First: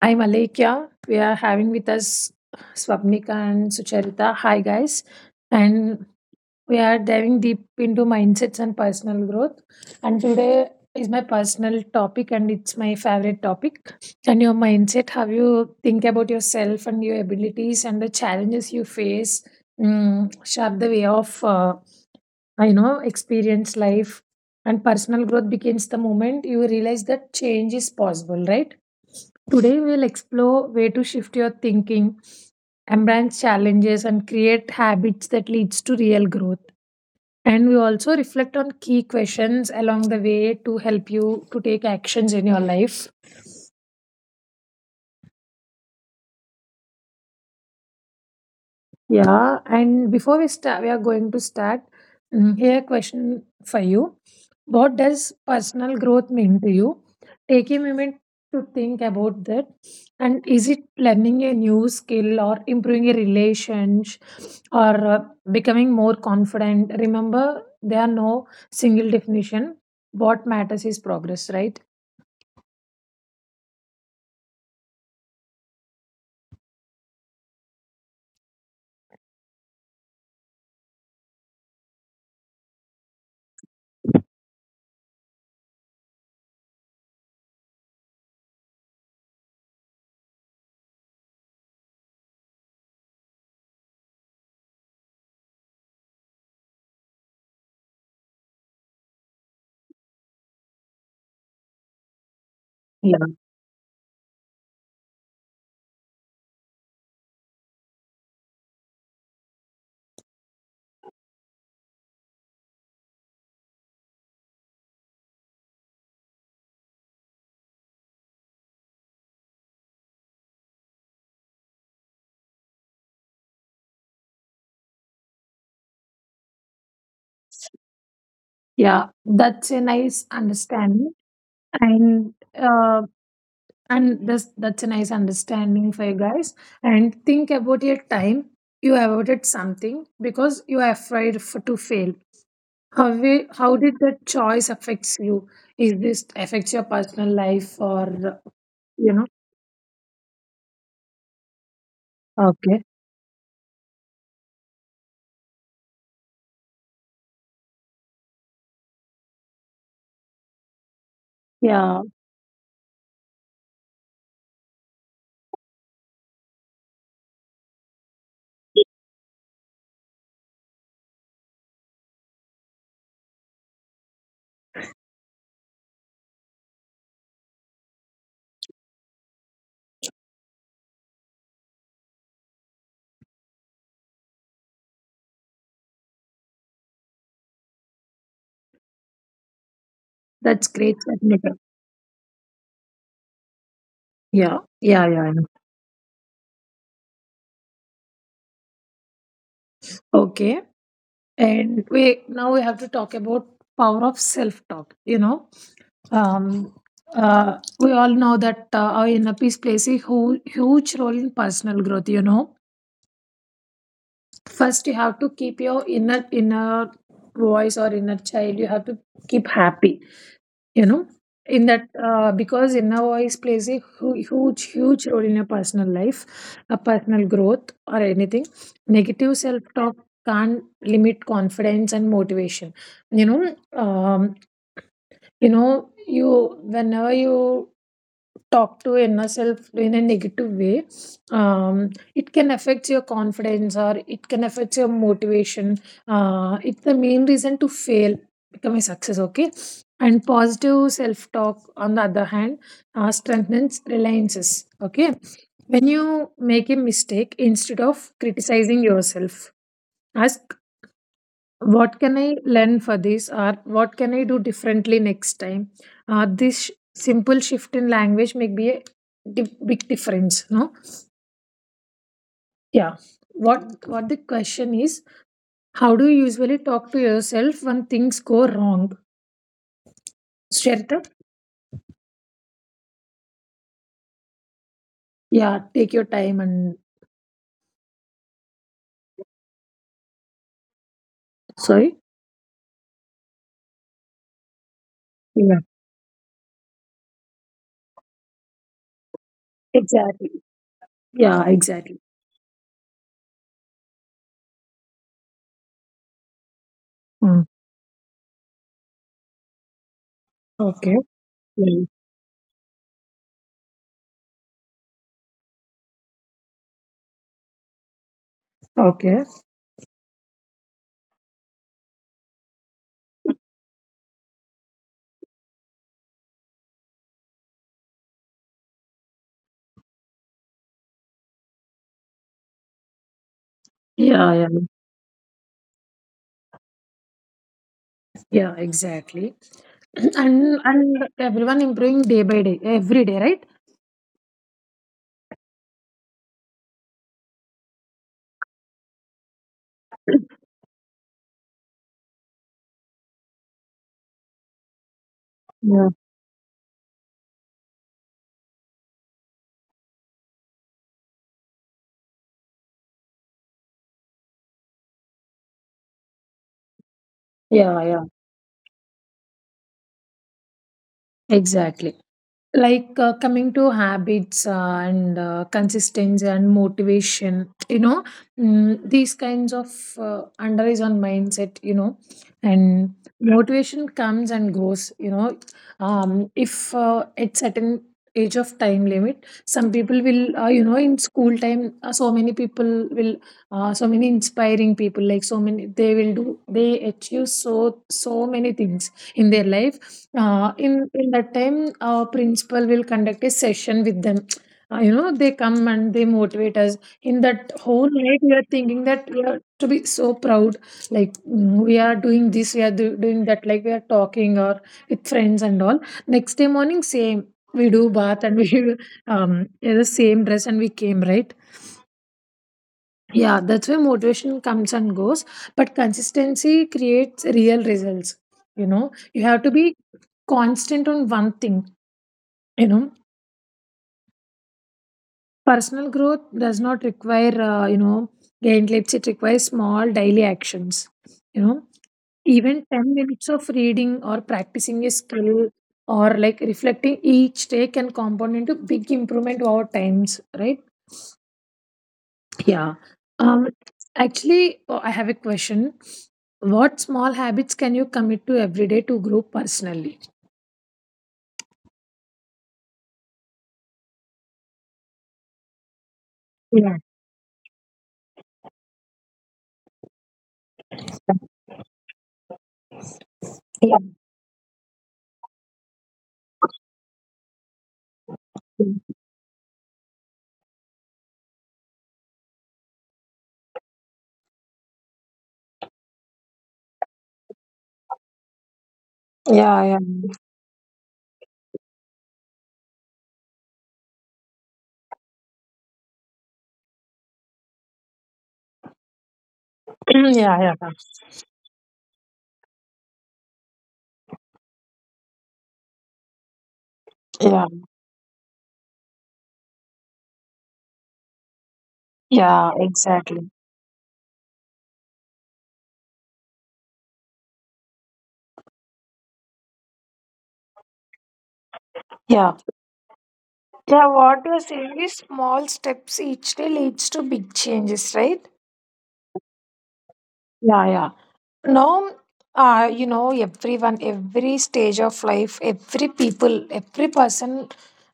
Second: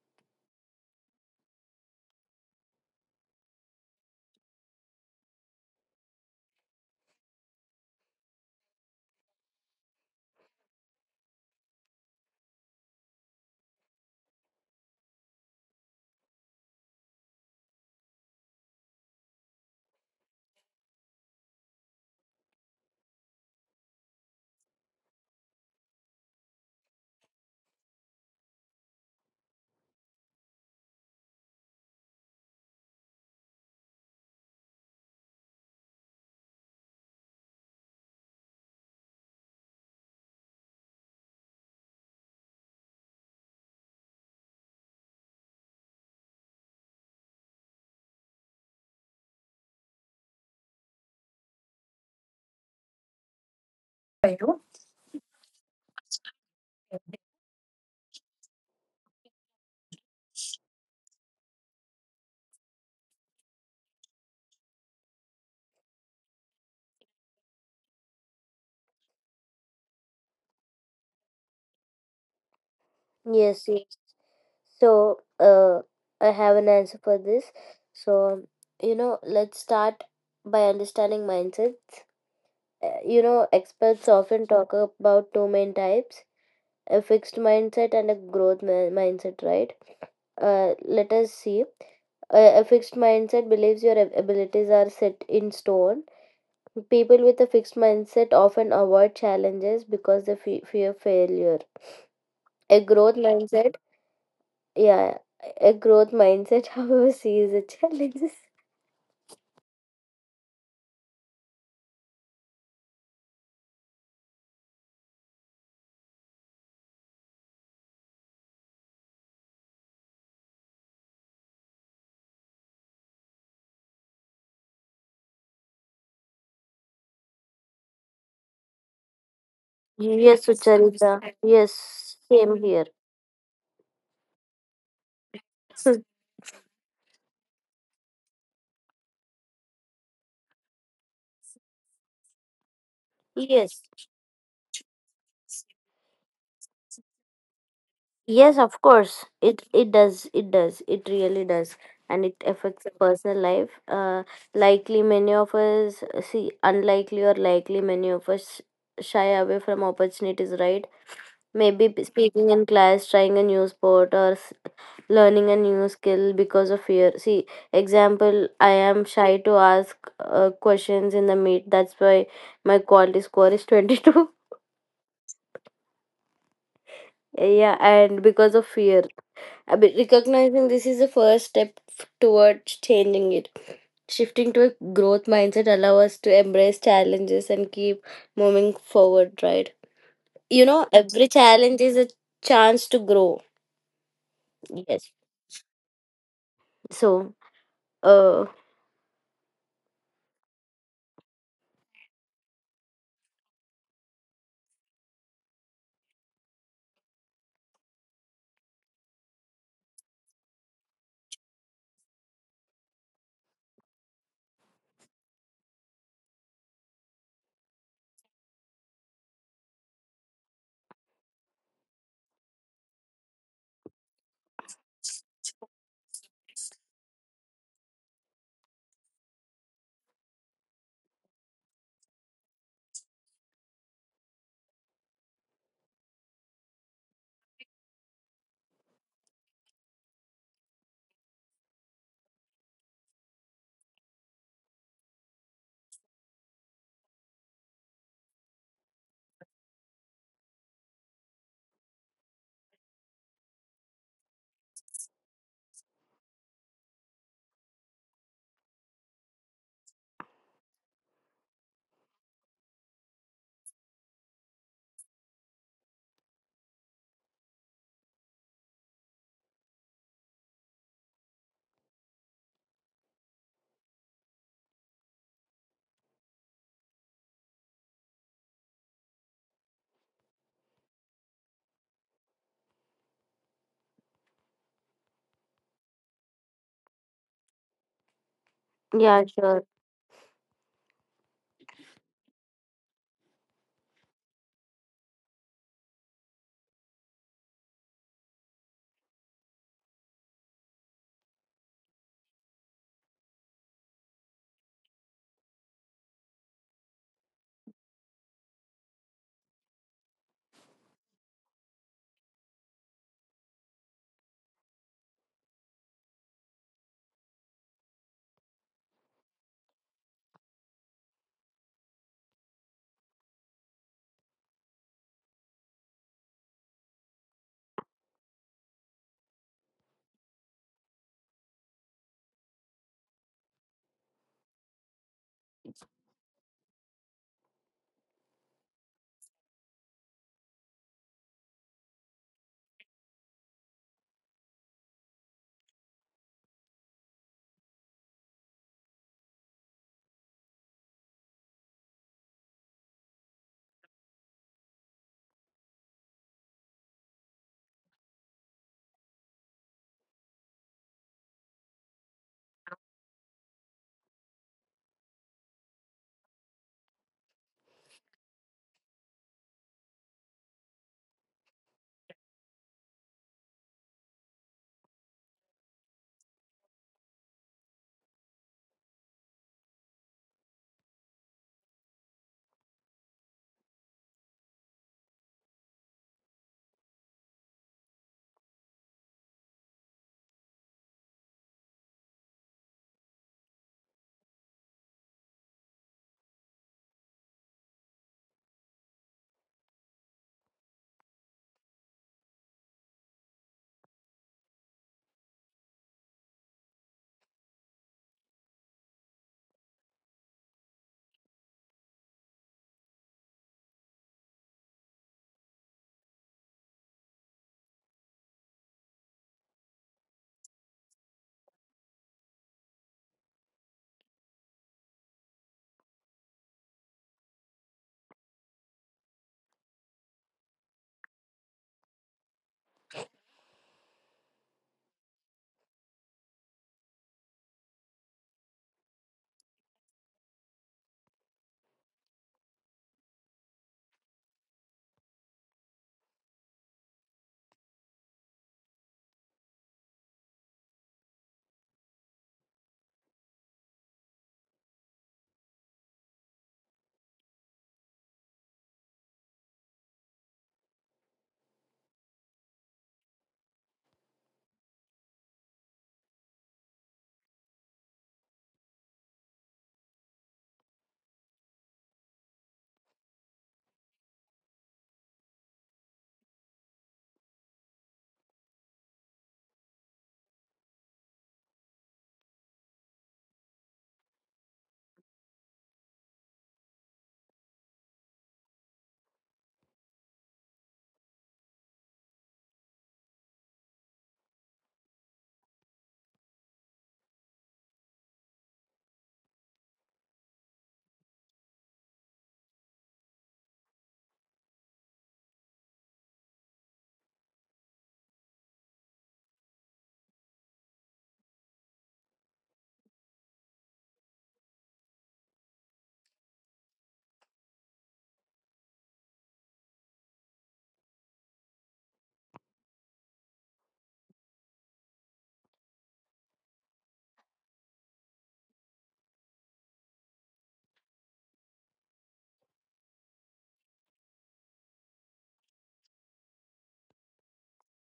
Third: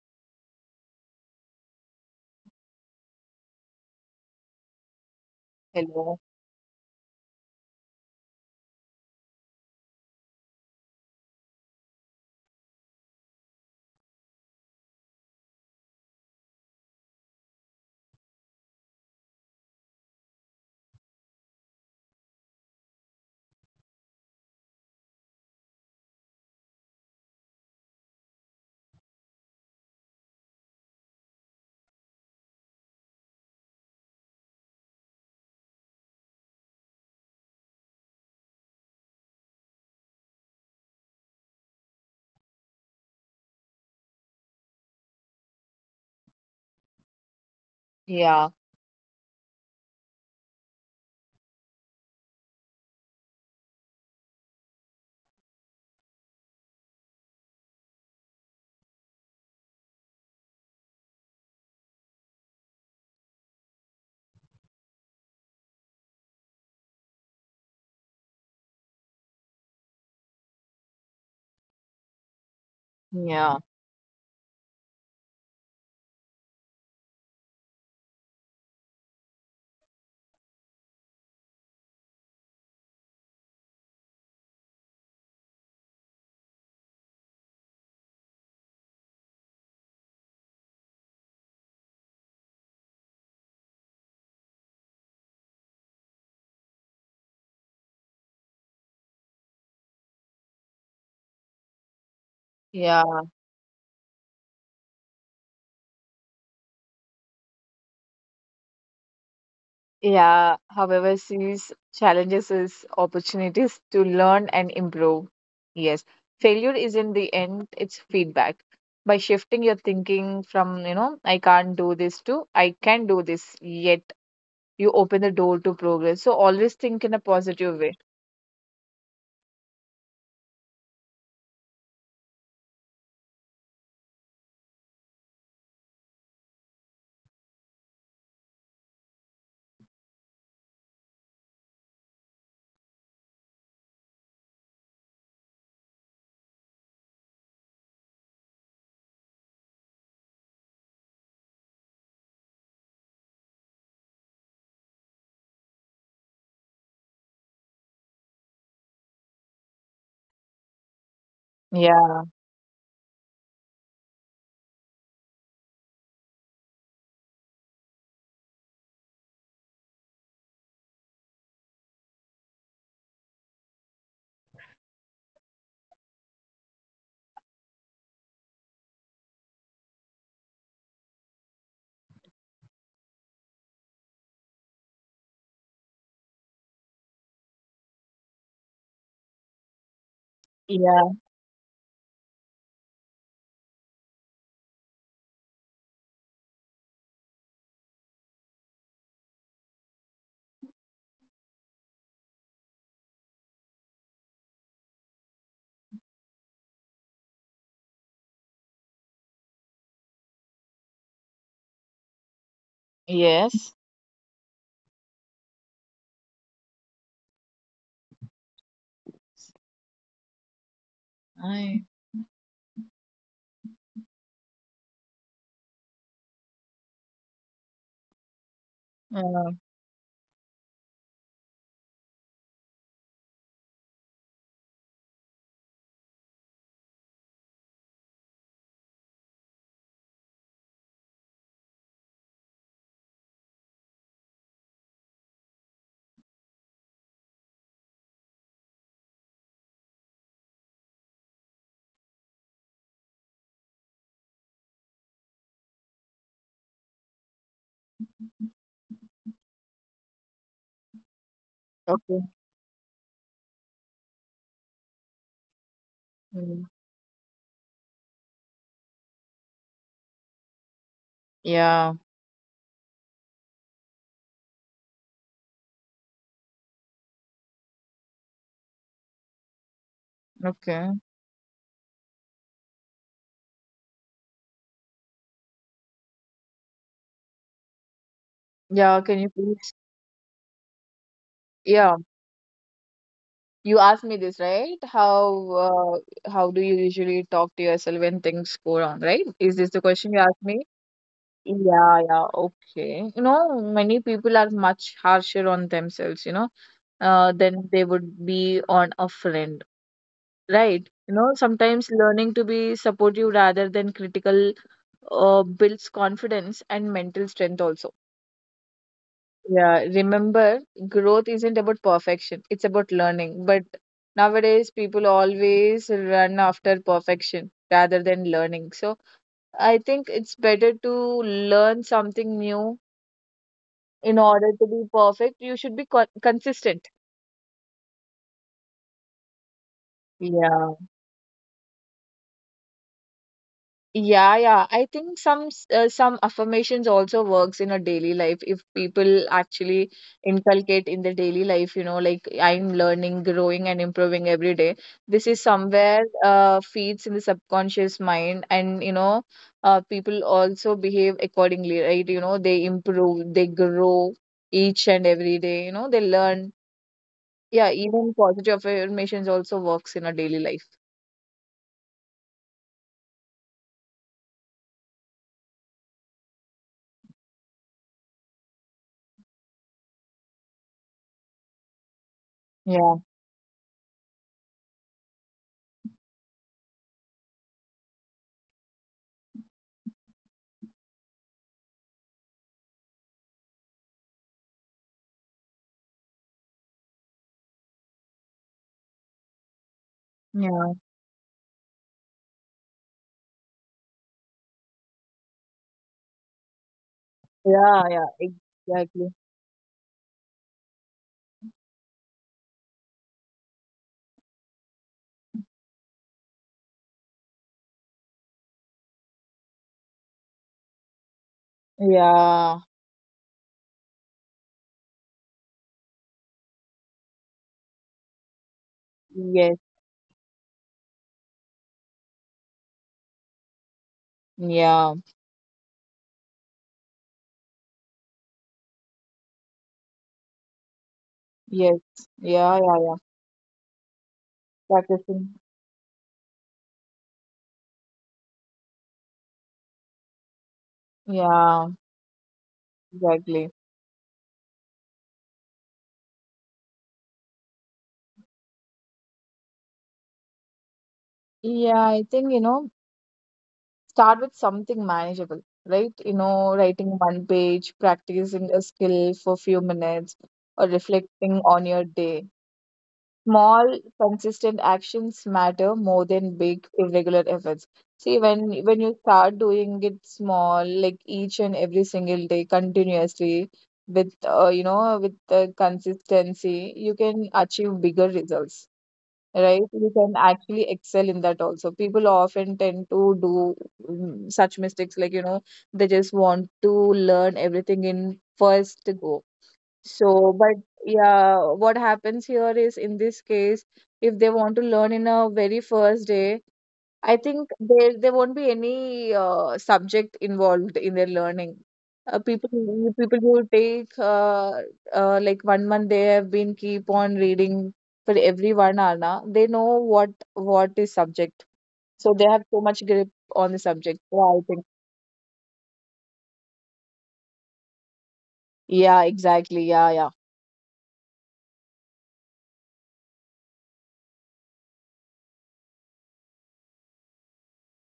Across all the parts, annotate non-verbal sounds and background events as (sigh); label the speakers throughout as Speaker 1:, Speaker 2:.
Speaker 1: I'm Alekia. We are having with us Swapnika and Sucharita. Hi, guys. And
Speaker 2: Hello.
Speaker 1: we are diving deep into mindsets and personal growth. And today is my personal topic, and it's my favorite topic. And your mindset, how you think about yourself and your abilities and the challenges you face, shape the way of, experience life. And personal growth begins the moment you realize that change is possible, right? Today, we'll explore way to shift your thinking, embrace challenges, and create habits that leads to real growth. And we also reflect on key questions along the way to help you to take actions in your life.
Speaker 2: Yeah,
Speaker 1: Yeah. And before we start, we are going to start. Here, question for you.
Speaker 3: Are you?
Speaker 1: What does personal growth mean to you? Take a moment to think about that. And is it learning a new skill or improving a relationship or becoming more confident? Remember, there are no single definition. What matters is progress, right?
Speaker 2: yeah,
Speaker 3: Yes, yes. So, uh, I have an answer for this. So, you know, let's start by understanding mindset. You know, experts often talk about two main types, a fixed mindset and a growth mindset, right? Uh, Let us see. A fixed mindset believes your abilities are set in stone. People with a fixed mindset often avoid challenges because they fear failure. A growth
Speaker 1: Yeah,
Speaker 2: yeah,
Speaker 3: mindset. Yeah, a growth mindset, (laughs) however, sees the challenges.
Speaker 2: yeah. However, sees challenges as opportunities to learn and improve. Yes, failure isn't the end, it's feedback. By shifting your thinking from, I can't do this to I can do this, yet you open the door to progress. So always think in a positive way.
Speaker 1: yeah, that's a nice
Speaker 3: Yes,
Speaker 1: understanding.
Speaker 3: Ucharita. Yes,
Speaker 1: And
Speaker 3: same here.
Speaker 1: uh, and that's a nice understanding for you
Speaker 3: (laughs)
Speaker 1: guys, and think about your time you avoided something because you are afraid for, to fail. How how
Speaker 3: Yes.
Speaker 1: did that choice affects you? Is this affects your personal life, or
Speaker 3: Yes, of
Speaker 1: you know
Speaker 3: course. It does. It does. It really does. And it
Speaker 1: okay?
Speaker 3: affects the personal life. Likely many of us, see unlikely or likely many of us, shy away from opportunities, right? Maybe
Speaker 1: Yeah,
Speaker 3: p-
Speaker 2: Yeah,
Speaker 3: speaking in class, trying a new sport, or s- learning a new skill because of fear. See, example, I am shy to ask questions in the meet. That's why my quality score is 22. (laughs) Yeah, and because of fear. I be- recognizing this is the first step towards changing it. Shifting to a growth mindset allow us to embrace challenges and keep moving forward, right? You
Speaker 1: that's
Speaker 3: know,
Speaker 1: great,
Speaker 2: yeah,
Speaker 3: every
Speaker 1: Satmika.
Speaker 3: challenge is a chance to grow.
Speaker 1: Yeah, yeah,
Speaker 3: Yes.
Speaker 1: yeah, yeah.
Speaker 3: So, uh,
Speaker 1: Okay, and we now we have to talk about power of self talk. Um, we all know that our inner peace plays a huge, huge role in personal growth. You know,
Speaker 2: yes.
Speaker 1: first you have to keep your inner voice or inner child. You have to keep happy. You know, in
Speaker 2: I,
Speaker 1: that because inner voice plays a huge, huge role in your personal life, a personal growth or anything. Negative
Speaker 2: uh,
Speaker 1: self talk can't limit confidence and motivation. You know, um, you whenever you talk to inner self in a negative way, it can affect your confidence or it can affect your motivation. It's the main reason to fail become a success. Okay. And positive self talk, on the other hand, strengthens reliances. Okay. When you make a mistake, instead of criticizing yourself as, what can I
Speaker 2: okay.
Speaker 1: learn for this, or what can I do differently next time? This
Speaker 2: Mm.
Speaker 1: simple shift in language may be a big difference, no?
Speaker 2: Yeah,
Speaker 1: Yeah. What the question is, how do you usually talk to yourself when things go wrong,
Speaker 2: okay.
Speaker 1: Shweta? Yeah, take your time. And
Speaker 2: Yeah, can
Speaker 3: Yeah,
Speaker 2: you
Speaker 3: sure.
Speaker 2: please? Yeah.
Speaker 1: sorry.
Speaker 2: You asked me this, right? How
Speaker 1: Yeah,
Speaker 2: uh, how do you usually talk to yourself when things go wrong, right? Is this the question you
Speaker 1: exactly.
Speaker 2: asked me?
Speaker 1: Yeah,
Speaker 2: Yeah,
Speaker 1: exactly.
Speaker 2: yeah, okay. Many people are much harsher on themselves,
Speaker 1: Mm.
Speaker 2: than they would be on a friend, right?
Speaker 1: Okay.
Speaker 2: You know,
Speaker 1: Mm.
Speaker 2: sometimes learning to be supportive rather than critical builds confidence and mental strength also.
Speaker 1: Okay.
Speaker 2: Yeah, remember, growth isn't about perfection, it's about learning. But nowadays, people always run after perfection rather than learning. So I think it's better to learn something new in
Speaker 1: Yeah, yeah,
Speaker 2: order to be perfect. You should be consistent.
Speaker 1: yeah, exactly. (clears throat) and
Speaker 2: Yeah.
Speaker 1: and everyone improving day by day, every day, right?
Speaker 2: Yeah, yeah. I think some affirmations also works in a daily life if people actually inculcate in the daily life, like I'm learning, growing and improving every day. This is
Speaker 1: Yeah.
Speaker 2: somewhere feeds in the subconscious mind, and people also behave accordingly, right? They improve, they grow each and every day, they learn. Yeah,
Speaker 1: Yeah, yeah,
Speaker 2: even positive affirmations also works in a daily life.
Speaker 1: exactly. Like, coming to habits, and consistency and motivation, these kinds of underlies on mindset,
Speaker 2: Yeah,
Speaker 1: and motivation comes and goes, you know. If at certain age of time limit, some people will, in school time, so many people will, so many inspiring people, like so many, they will do, they achieve so many things in their life.
Speaker 2: yeah.
Speaker 1: In that time, our principal will conduct a session with them. They come and they motivate us. In that
Speaker 2: Yeah,
Speaker 1: whole night,
Speaker 2: yeah,
Speaker 1: we are thinking that
Speaker 2: exactly.
Speaker 1: we are to be so proud, like, we are doing this, we are doing that, like we are talking or with friends and all. Next day morning, same, we do bath, and we (laughs) wear the same dress and we came, right?
Speaker 2: Yeah,
Speaker 1: Yeah, that's where motivation comes and goes, but consistency creates real results, you know. You have to
Speaker 2: yes,
Speaker 1: be constant on one thing, you know.
Speaker 2: yeah,
Speaker 1: Personal growth does not require, gain clips. It requires small daily actions, you know.
Speaker 2: yes, yeah,
Speaker 1: Even
Speaker 2: yeah,
Speaker 1: 10
Speaker 2: yeah.
Speaker 1: minutes of reading or practicing a
Speaker 2: Practicing.
Speaker 1: skill, or like reflecting each day, can compound into big improvement over times, right?
Speaker 2: Yeah,
Speaker 1: Yeah. um
Speaker 2: exactly.
Speaker 1: Actually, oh, I have a question. What small habits can you commit to every day to grow personally?
Speaker 2: Yeah, I think, start with something manageable, right? You know,
Speaker 1: Yeah,
Speaker 2: writing one page, practicing a skill for a few minutes, or reflecting on your day.
Speaker 1: yeah,
Speaker 2: Small, consistent actions matter more than big, irregular efforts. See, when you start doing it small, like each and every single day, continuously, with the consistency, you can achieve bigger results, right?
Speaker 1: yeah, yeah,
Speaker 2: You can actually excel in that also. People often tend to do such mistakes, like they just want to learn everything in first go.
Speaker 1: (clears throat)
Speaker 2: So,
Speaker 1: yeah,
Speaker 2: but
Speaker 1: yeah,
Speaker 2: yeah, what happens here is in this case, if they want to learn in a very first day, I
Speaker 1: yeah,
Speaker 2: think there won't be any subject involved in their learning. Uh, people
Speaker 1: yeah,
Speaker 2: who- people
Speaker 1: exactly.
Speaker 2: who take like one month they have been keep on reading for every one hour now, they know what is subject. So they
Speaker 1: Yeah.
Speaker 2: have so much grip on the
Speaker 1: Yeah,
Speaker 2: subject.
Speaker 1: what
Speaker 2: Yeah,
Speaker 1: you're
Speaker 2: I think.
Speaker 1: saying is small steps each day leads to big changes, right?
Speaker 2: Yeah, exactly. Yeah, yeah.
Speaker 1: Yeah, yeah. Now, everyone, every stage of life, every people, every person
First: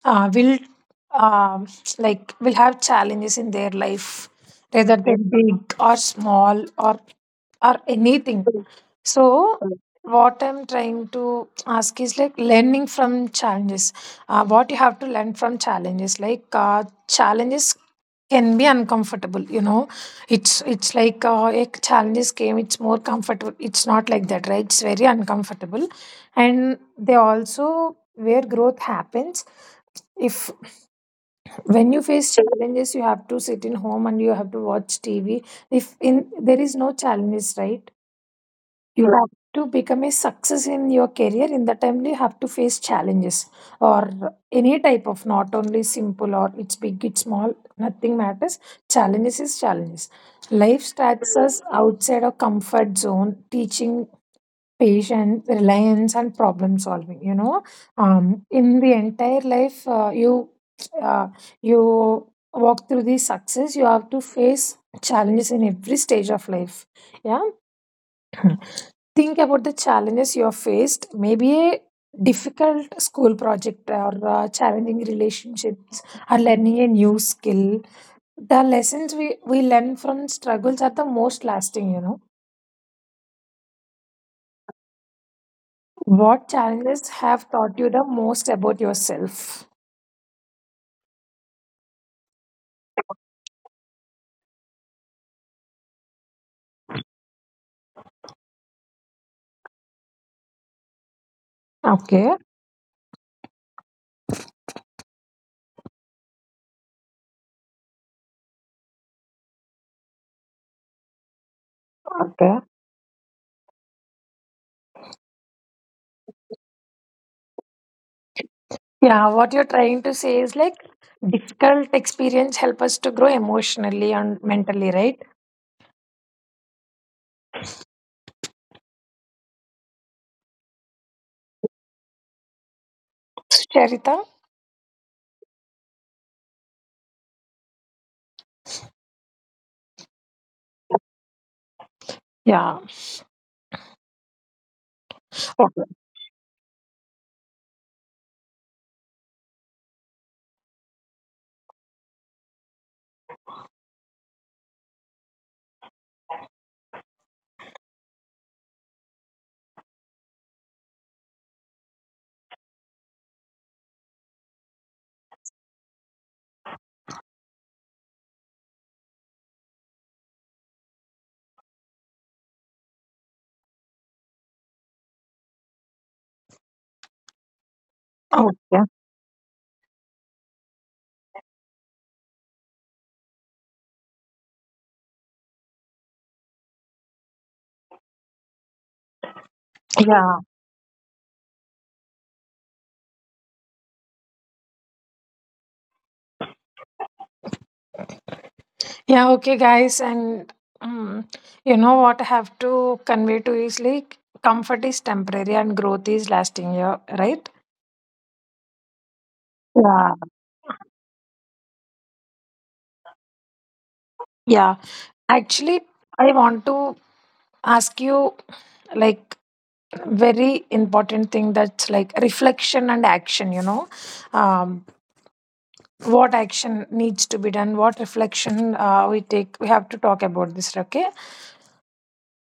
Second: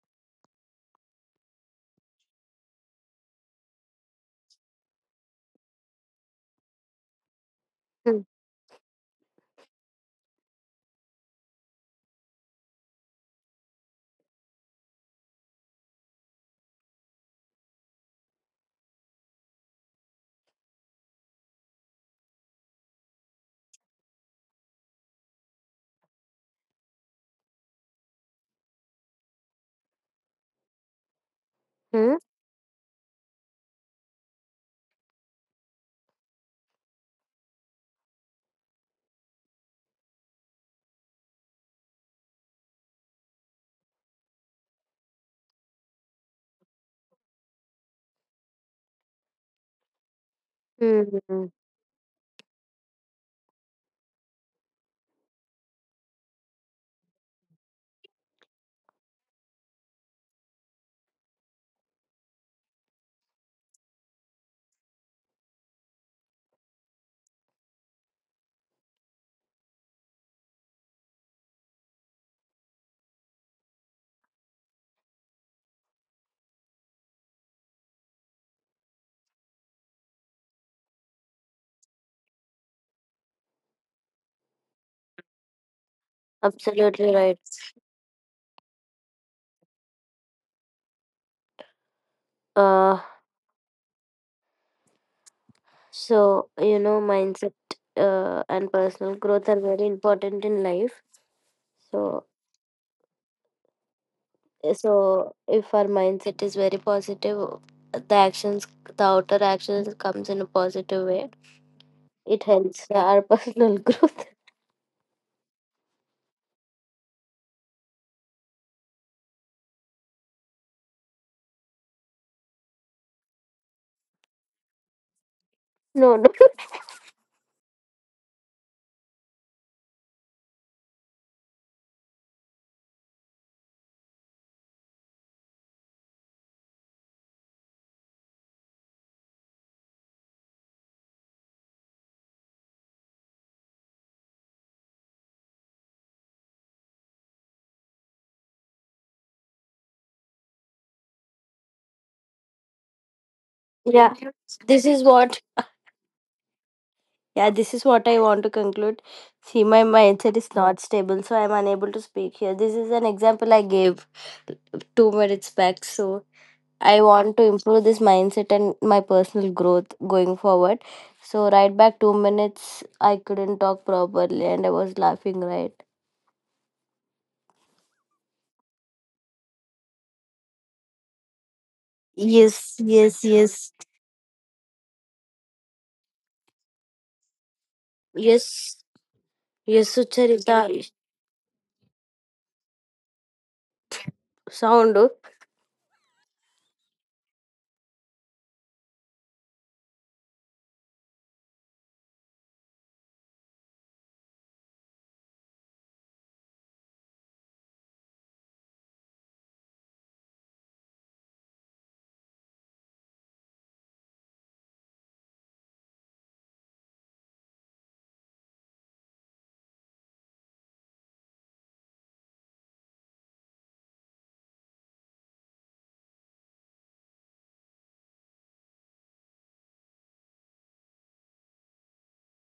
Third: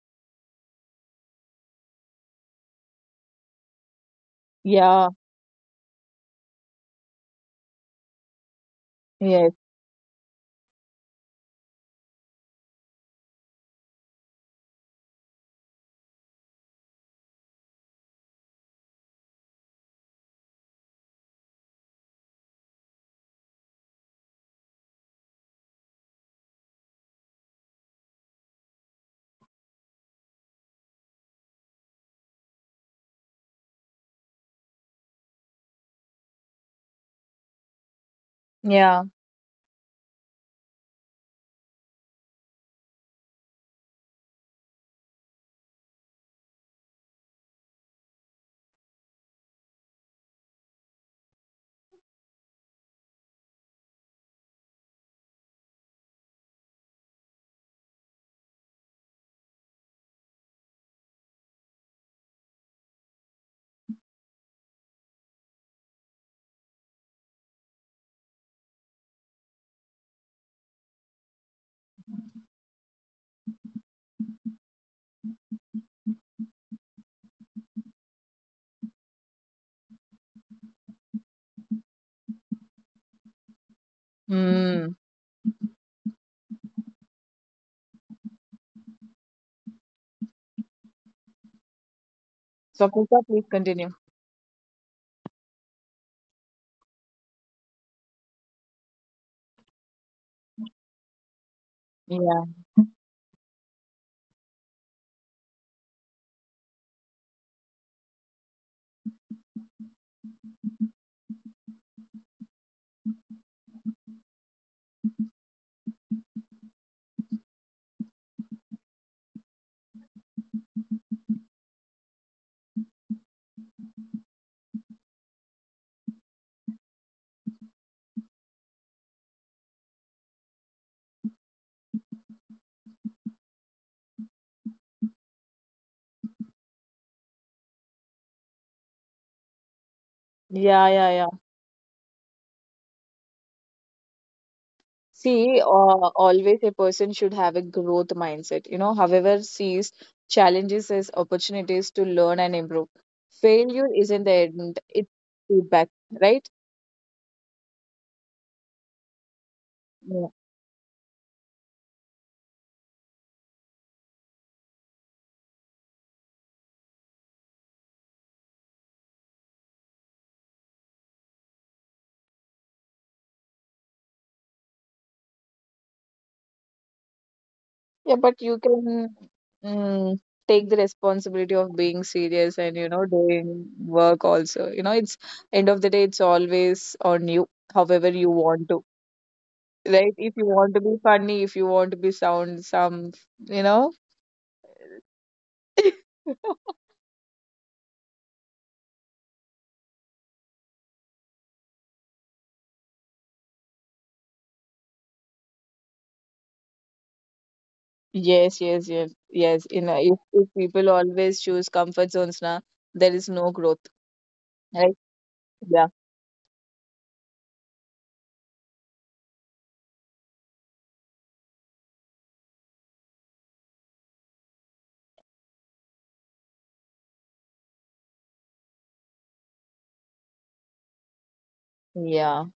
Speaker 1: will, um, like, will have challenges in their life, whether
Speaker 2: Yeah,
Speaker 1: they're big or small, or anything.
Speaker 2: yes.
Speaker 1: So, what I'm trying to ask is like learning from challenges. What you have to learn from challenges, like, challenges can be uncomfortable. You know, it's like, a challenges came. It's more comfortable. It's not like that, right? It's very uncomfortable, and they also where growth happens. If, when you
Speaker 3: Mm-hmm.
Speaker 1: face challenges, you have to sit in home and you have to watch tv if in there is no challenges, right?
Speaker 2: Yeah.
Speaker 1: You have to become a success in your career. In the time, you have to face challenges, or any type of, not only simple, or it's big, it's small, nothing matters. Challenges is challenges. Life starts
Speaker 3: Hmm.
Speaker 1: us outside our comfort zone, teaching patience, reliance, and problem solving, you know. In the entire life, uh, you walk through the success. You have to face challenges in every stage of life. Yeah. Think about the challenges you have faced, maybe a difficult school project, or challenging relationships, or learning a new skill. The lessons we learn from struggles are the most lasting.
Speaker 2: Hmm.
Speaker 1: What challenges
Speaker 3: Absolutely right.
Speaker 1: have taught you the most about yourself?
Speaker 2: So
Speaker 3: Uh,
Speaker 2: Sapnika, please continue.
Speaker 3: so, you know, mindset and personal growth are very important in life. So,
Speaker 1: Okay.
Speaker 2: Yeah,
Speaker 3: so if our mindset is very positive, the actions, the outer actions comes in a positive way. It
Speaker 1: Okay.
Speaker 3: helps our (laughs) personal growth.
Speaker 1: Yeah, what you're trying to say is like difficult experience help us to grow emotionally and mentally, right?
Speaker 3: No, no. (laughs)
Speaker 1: Charita?
Speaker 2: yeah, yeah, yeah.
Speaker 1: Yeah.
Speaker 2: See,
Speaker 1: Okay.
Speaker 2: always a person should have a growth mindset. However, sees challenges as opportunities to learn and improve. Failure
Speaker 3: Yeah,
Speaker 2: isn't the end;
Speaker 3: this is
Speaker 2: it's
Speaker 3: what.
Speaker 2: feedback, right?
Speaker 3: Yeah, this is what I want to conclude. See, my
Speaker 2: Yeah.
Speaker 3: mindset is not stable, so I'm unable to speak here. This is an example I gave 2 minutes back. So I want to improve this mindset and my personal growth going forward. So right back 2 minutes, I couldn't talk properly and I was laughing, right.
Speaker 2: Yeah, but you
Speaker 1: Okay.
Speaker 2: can mm, take the responsibility of being serious, and
Speaker 3: Yes, yes, yes.
Speaker 2: doing work also. It's end of the day, it's always on you. However, you want
Speaker 3: Yes,
Speaker 2: to,
Speaker 3: yes,
Speaker 2: right? If
Speaker 1: Yeah.
Speaker 2: you want to
Speaker 3: Sucharita.
Speaker 2: be funny, if you want to be sound some, you know.
Speaker 3: Sound.
Speaker 1: Yeah, okay, guys. And um, you know what I have to convey to is like, comfort is temporary and growth is lasting, yeah, right?
Speaker 2: Yes, yes, yes, yes. You know,
Speaker 1: Yeah.
Speaker 2: if, if people always choose comfort zones now, there is no growth,
Speaker 1: Yeah.
Speaker 2: right?
Speaker 1: Actually,
Speaker 2: Yeah,
Speaker 1: I want to ask you like, very important thing, that's like reflection and action. Um, what action needs to be done, what reflection we take, we have to talk about this, okay?
Speaker 2: yeah,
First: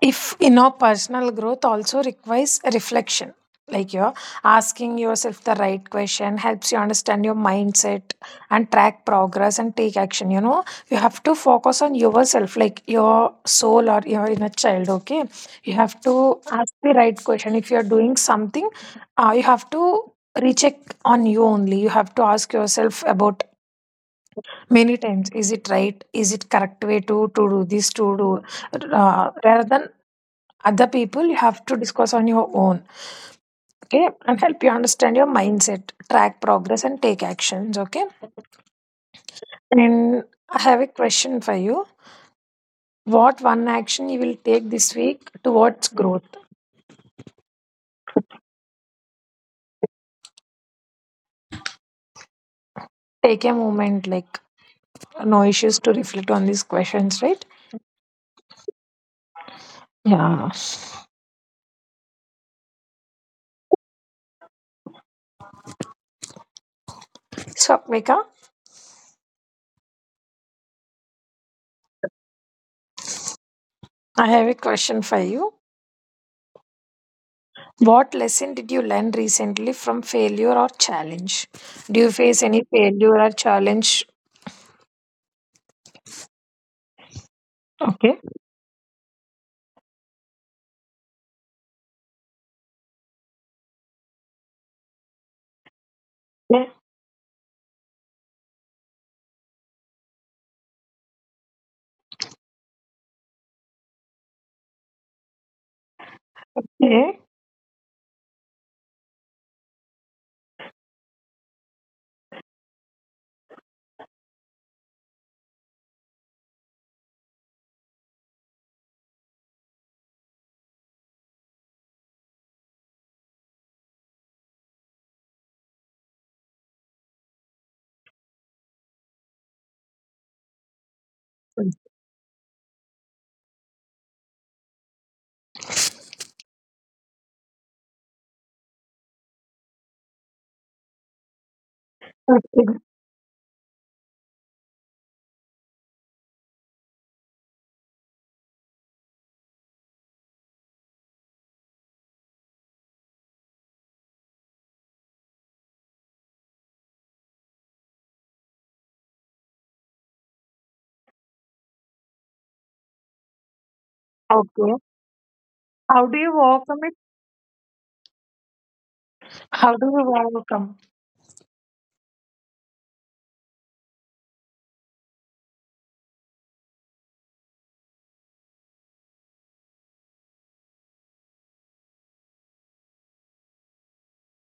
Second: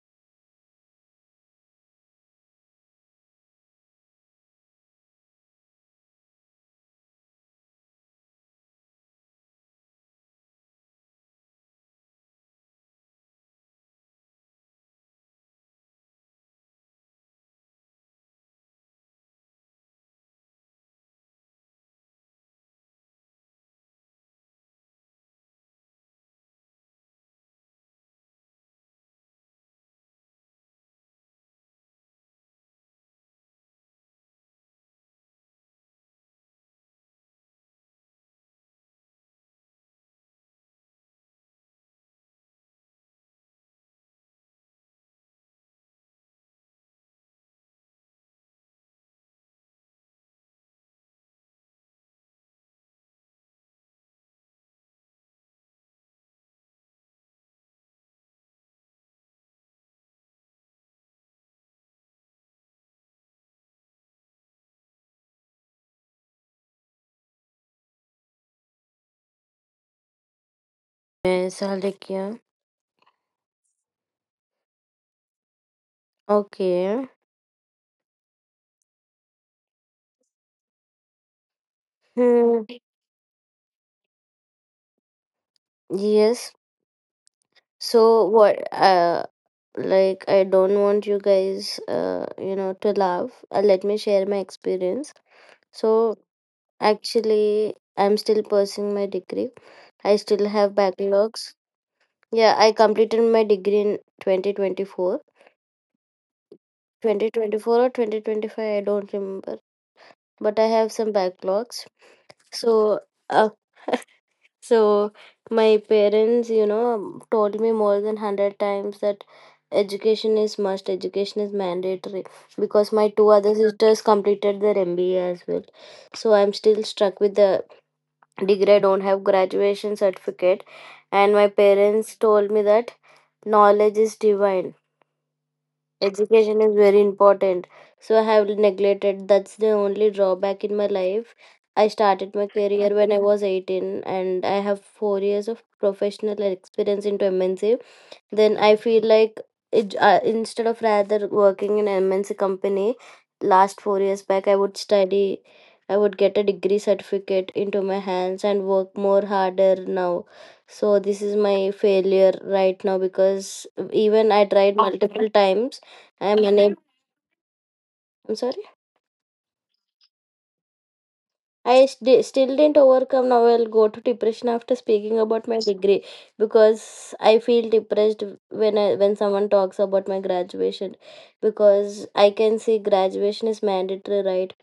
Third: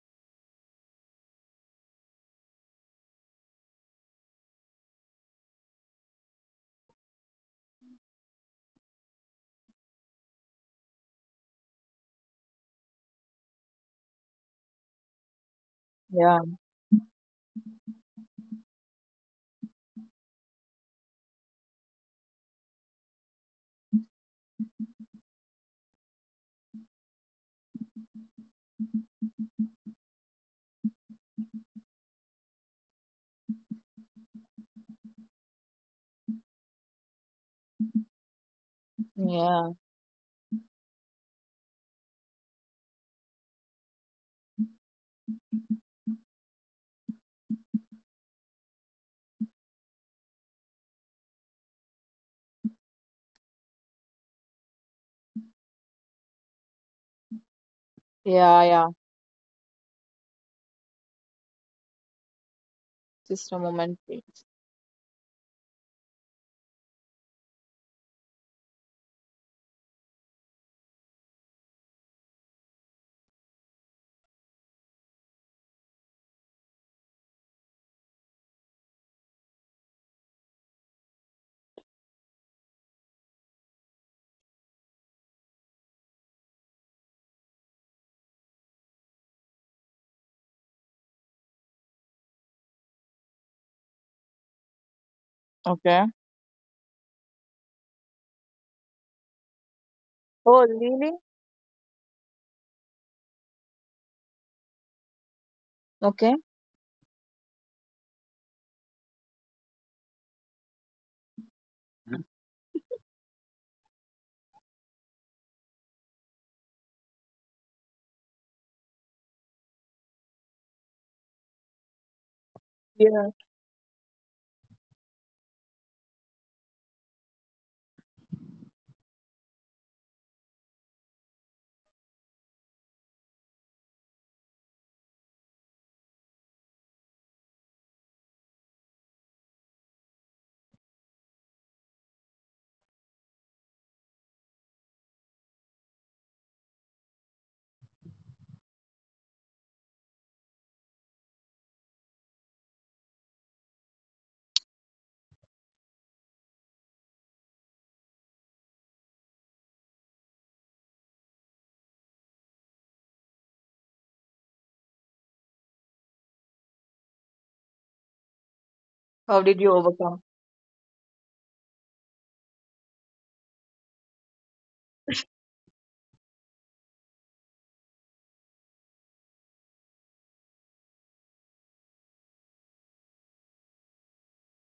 Speaker 1: If you know, personal growth also requires reflection. Like, you're asking yourself the right question helps you understand your mindset, and track progress and take action, you know. You have to focus on yourself, like your soul or your inner child, okay? You have
Speaker 2: yeah,
Speaker 1: to ask the right question. If you're doing something, you have to recheck on you only. You have to ask yourself about many times, is it right, is it correct way to do this to do, rather than other people. You have to discuss on your own, okay, and help you understand your mindset, track progress and take actions, okay?
Speaker 2: yeah,
Speaker 1: And I have a question for you. What one action you will take this week towards growth? Take a moment, like, no issues, to reflect on these questions, right?
Speaker 2: yeah, yeah.
Speaker 1: Yeah, so,
Speaker 2: Just a moment, please.
Speaker 1: Vika,
Speaker 3: Yes, Alekya.
Speaker 1: I have a question for you.
Speaker 3: Okay.
Speaker 1: What lesson did you learn recently from failure or challenge? Do you face any
Speaker 3: Hmm.
Speaker 1: failure or challenge?
Speaker 3: Yes.
Speaker 1: Okay.
Speaker 3: So what? Like, I don't want you guys, you know, to laugh. Let me share my experience.
Speaker 2: Okay.
Speaker 3: So
Speaker 1: Yeah.
Speaker 3: actually, I'm still pursuing my degree. I still
Speaker 2: Oh,
Speaker 3: have
Speaker 2: really?
Speaker 3: backlogs. Yeah, I completed my degree in 2024.
Speaker 2: Okay.
Speaker 1: Yeah.
Speaker 3: 2024 or 2025, I don't remember. But I have some backlogs.
Speaker 2: Mm.
Speaker 3: So, uh, so my parents, you know, told me more than 100 times that education is must, education is mandatory because my
Speaker 2: Yeah.
Speaker 3: two other sisters completed their MBA as well. So I'm still stuck with the degree. I don't have graduation certificate, and my parents told me that knowledge is divine, education is very important. So I have neglected. That's the only drawback in my life. I started my career when I was 18, and I have 4 years of professional experience into MNC. Then I feel like instead of rather working in an MNC company last 4 years back, I would study, I would get a degree certificate into my hands and work more harder now. So this is my failure right now, because even I
Speaker 1: Okay.
Speaker 3: tried multiple times,
Speaker 1: How do
Speaker 3: I am
Speaker 1: you overcome
Speaker 3: unable.
Speaker 1: it?
Speaker 3: I'm sorry.
Speaker 2: How did you
Speaker 1: How do you
Speaker 2: overcome?
Speaker 1: overcome?
Speaker 3: I st- still didn't overcome. Now I'll go to depression after speaking about my degree because I feel depressed when when someone talks about my graduation, because I can see graduation is mandatory, right?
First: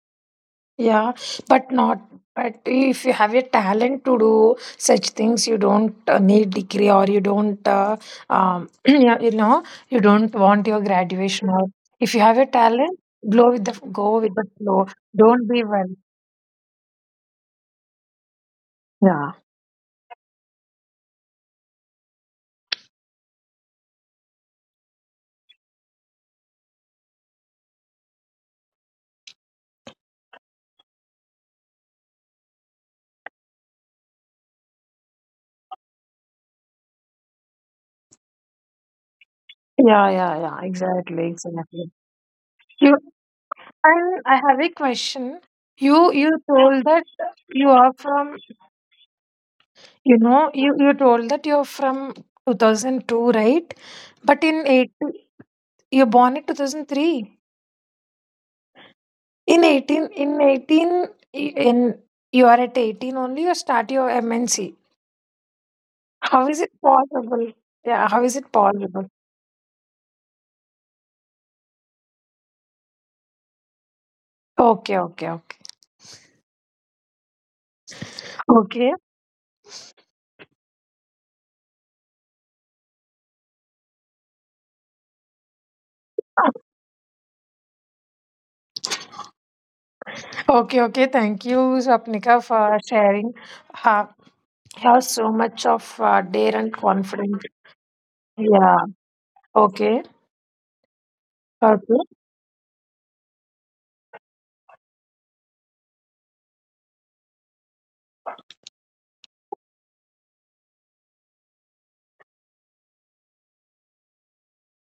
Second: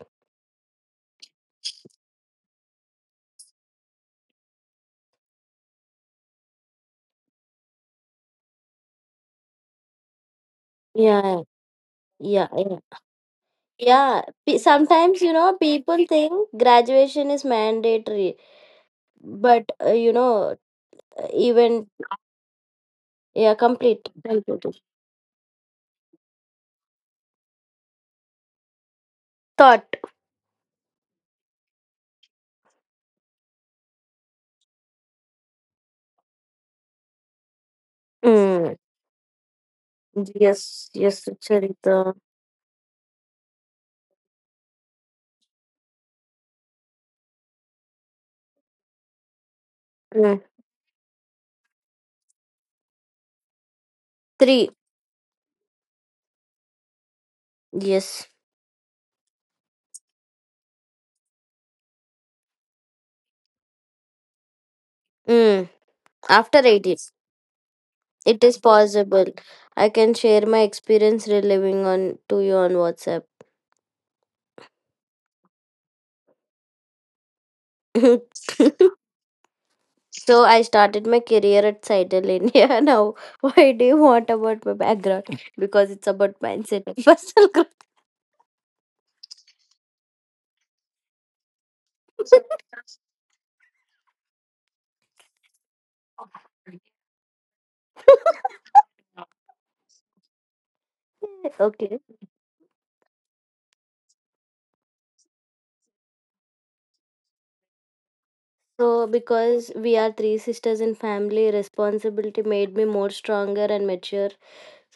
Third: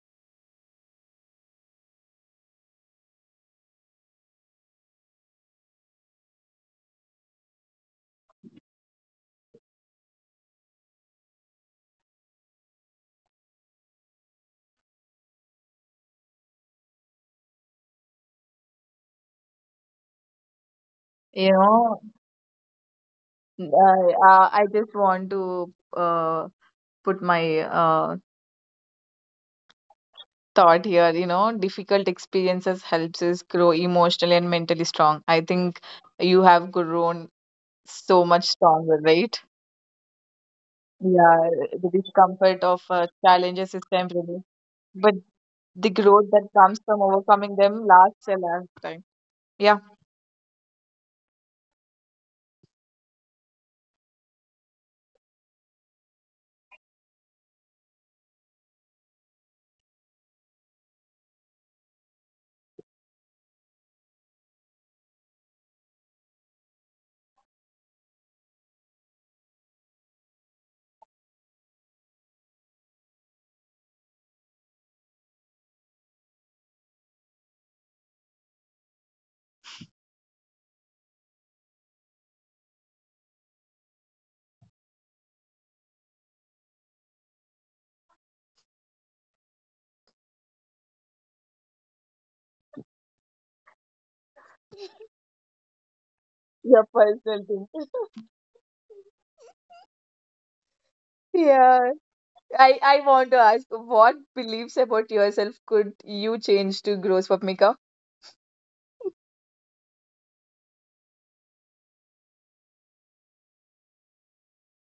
Speaker 1: Yeah, but not. But if you have a talent to do such things, you don't, need degree, or you don't, (clears throat) yeah, you know, you don't want your
Speaker 3: Yeah,
Speaker 1: graduation. Or if you have a
Speaker 3: yeah, yeah.
Speaker 1: talent, go with the go
Speaker 3: Yeah,
Speaker 1: with the
Speaker 3: pe-
Speaker 1: flow.
Speaker 3: sometimes you
Speaker 1: Don't
Speaker 3: know
Speaker 1: be well.
Speaker 3: people think graduation is mandatory,
Speaker 1: Yeah,
Speaker 3: but you know,
Speaker 2: You
Speaker 3: even
Speaker 2: know,
Speaker 3: yeah,
Speaker 2: I,
Speaker 3: complete.
Speaker 2: uh, I
Speaker 3: Complete.
Speaker 2: just want to put my
Speaker 3: Thought.
Speaker 2: thought here. Difficult experiences helps us grow emotionally and mentally strong. I think you have grown so much
Speaker 3: Mm.
Speaker 2: stronger, right?
Speaker 1: yeah, yeah, yeah.
Speaker 3: Yes, yes,
Speaker 1: Exactly,
Speaker 2: Yeah,
Speaker 1: exactly.
Speaker 2: the
Speaker 3: Charita.
Speaker 2: discomfort of
Speaker 1: You
Speaker 2: challenges is
Speaker 1: and I
Speaker 2: temporary,
Speaker 1: have a
Speaker 2: but
Speaker 1: question.
Speaker 2: the
Speaker 1: You
Speaker 2: growth
Speaker 1: you
Speaker 2: that comes
Speaker 1: told
Speaker 2: from
Speaker 1: that
Speaker 2: overcoming
Speaker 1: you
Speaker 2: them
Speaker 1: are
Speaker 2: lasts
Speaker 1: from
Speaker 2: a lifetime. Yeah.
Speaker 1: You
Speaker 3: Mm.
Speaker 1: know, you told that you're from 2002, right? But in
Speaker 3: Three.
Speaker 1: 18, you're born in 2003.
Speaker 3: Yes.
Speaker 1: In 18, in 18, y- in you are at 18 only, you start your MNC.
Speaker 3: Mm.
Speaker 1: How is
Speaker 3: After
Speaker 1: it
Speaker 3: 8 years,
Speaker 1: possible? Yeah, how is
Speaker 3: it
Speaker 1: it
Speaker 3: is
Speaker 1: possible?
Speaker 3: possible. I can share my experience reliving on to you on WhatsApp.
Speaker 1: Okay, okay, okay. Okay,
Speaker 3: (laughs) So I started my career at Cytel India. (laughs) Now, why do you want about my background? Because it's about mindset and personal growth.
Speaker 1: okay, okay. Thank you, Swapnika, for sharing how, have so much of dare and
Speaker 2: Your
Speaker 1: confidence.
Speaker 2: personal thing.
Speaker 1: Yeah, okay,
Speaker 3: (laughs)
Speaker 2: Yeah.
Speaker 3: Okay.
Speaker 1: okay.
Speaker 2: I, I want to ask what beliefs about yourself could you change to grow, Swapnika?
Speaker 3: So because we are three sisters in family, responsibility made me more stronger and mature.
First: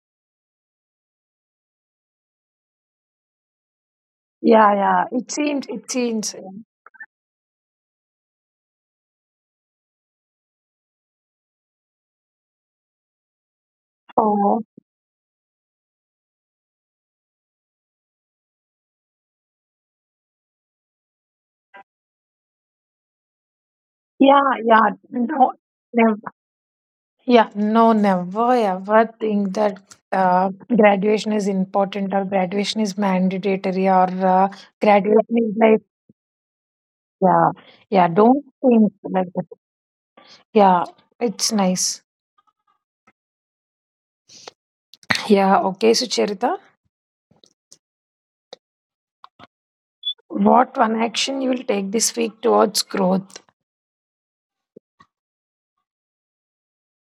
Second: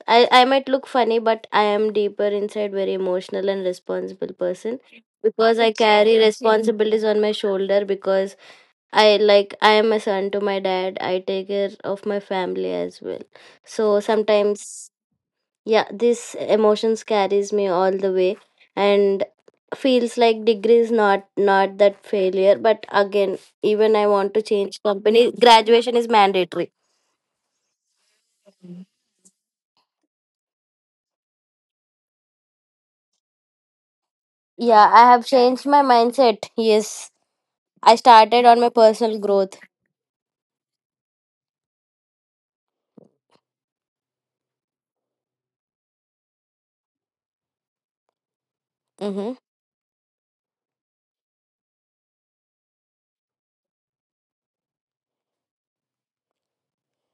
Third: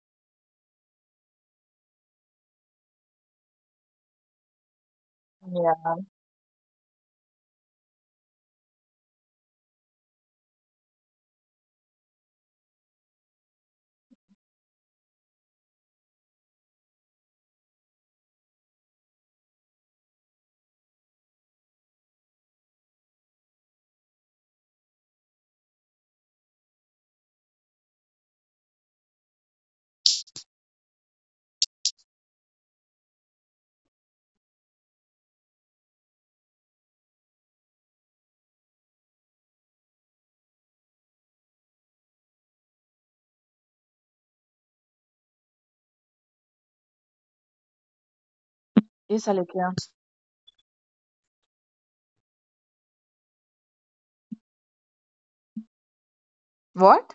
Speaker 3: I might look funny, but I am deeper inside very emotional and responsible
Speaker 1: Yeah,
Speaker 3: person
Speaker 1: yeah. It
Speaker 3: because
Speaker 1: seems,
Speaker 3: I
Speaker 1: it
Speaker 2: Yeah.
Speaker 3: carry
Speaker 1: seems.
Speaker 3: responsibilities on my shoulder because I, like, I am a son to my dad. I take care of my family as well. So
Speaker 1: Oh.
Speaker 3: sometimes yeah, this emotions carries me all the way and feels like degree is not that failure. But again, even I want
Speaker 1: Yeah,
Speaker 3: to change
Speaker 1: yeah,
Speaker 3: company.
Speaker 1: no,
Speaker 3: Graduation is
Speaker 1: never.
Speaker 3: mandatory.
Speaker 1: Yeah, no, never ever think that uh, graduation is important, or graduation is mandatory, or
Speaker 3: Yeah, I have
Speaker 1: graduation is
Speaker 3: changed
Speaker 1: like,
Speaker 3: my mindset. Yes.
Speaker 1: yeah,
Speaker 3: I
Speaker 1: yeah, don't
Speaker 3: started on my
Speaker 1: think
Speaker 3: personal
Speaker 1: like that.
Speaker 3: growth.
Speaker 1: Yeah, it's nice. Yeah, okay, so, Charita,
Speaker 2: Yes,
Speaker 3: Hmm.
Speaker 2: Alekya.
Speaker 1: what one action you will take this week towards growth?
Speaker 2: What?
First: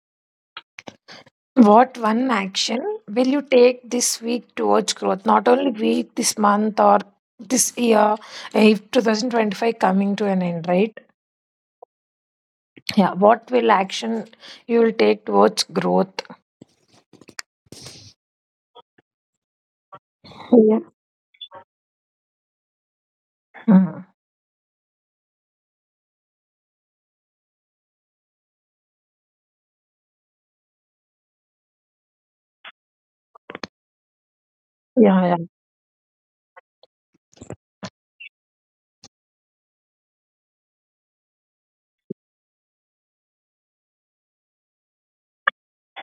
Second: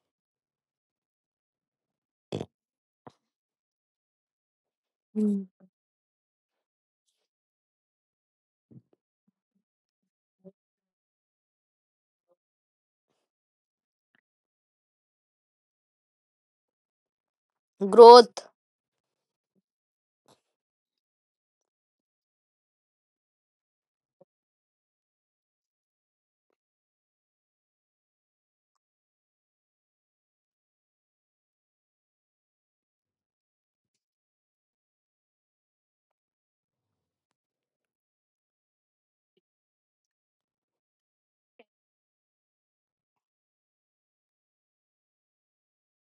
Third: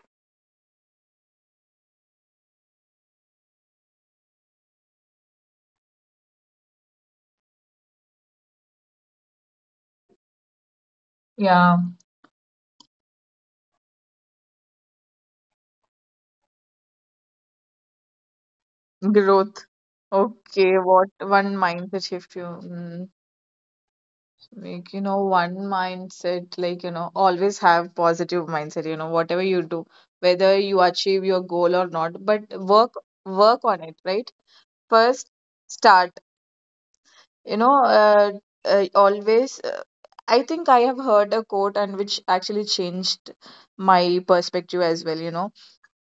Speaker 1: What one action will you take this week towards growth?
Speaker 3: Mm.
Speaker 1: Not only week, this month, or this year, if 2025 coming to an end, right?
Speaker 2: Yeah.
Speaker 1: Yeah, what will action you will take towards growth?
Speaker 3: Growth.
Speaker 2: Growth. Okay, what one mindset shift you
Speaker 1: Mm.
Speaker 2: make, one mindset, like, always have positive mindset, whatever you do, whether you achieve your goal or not, but work on it, right? First,
Speaker 1: Yeah,
Speaker 2: start, you know, uh, always, I think I have heard a quote and which actually changed my perspective as well, you know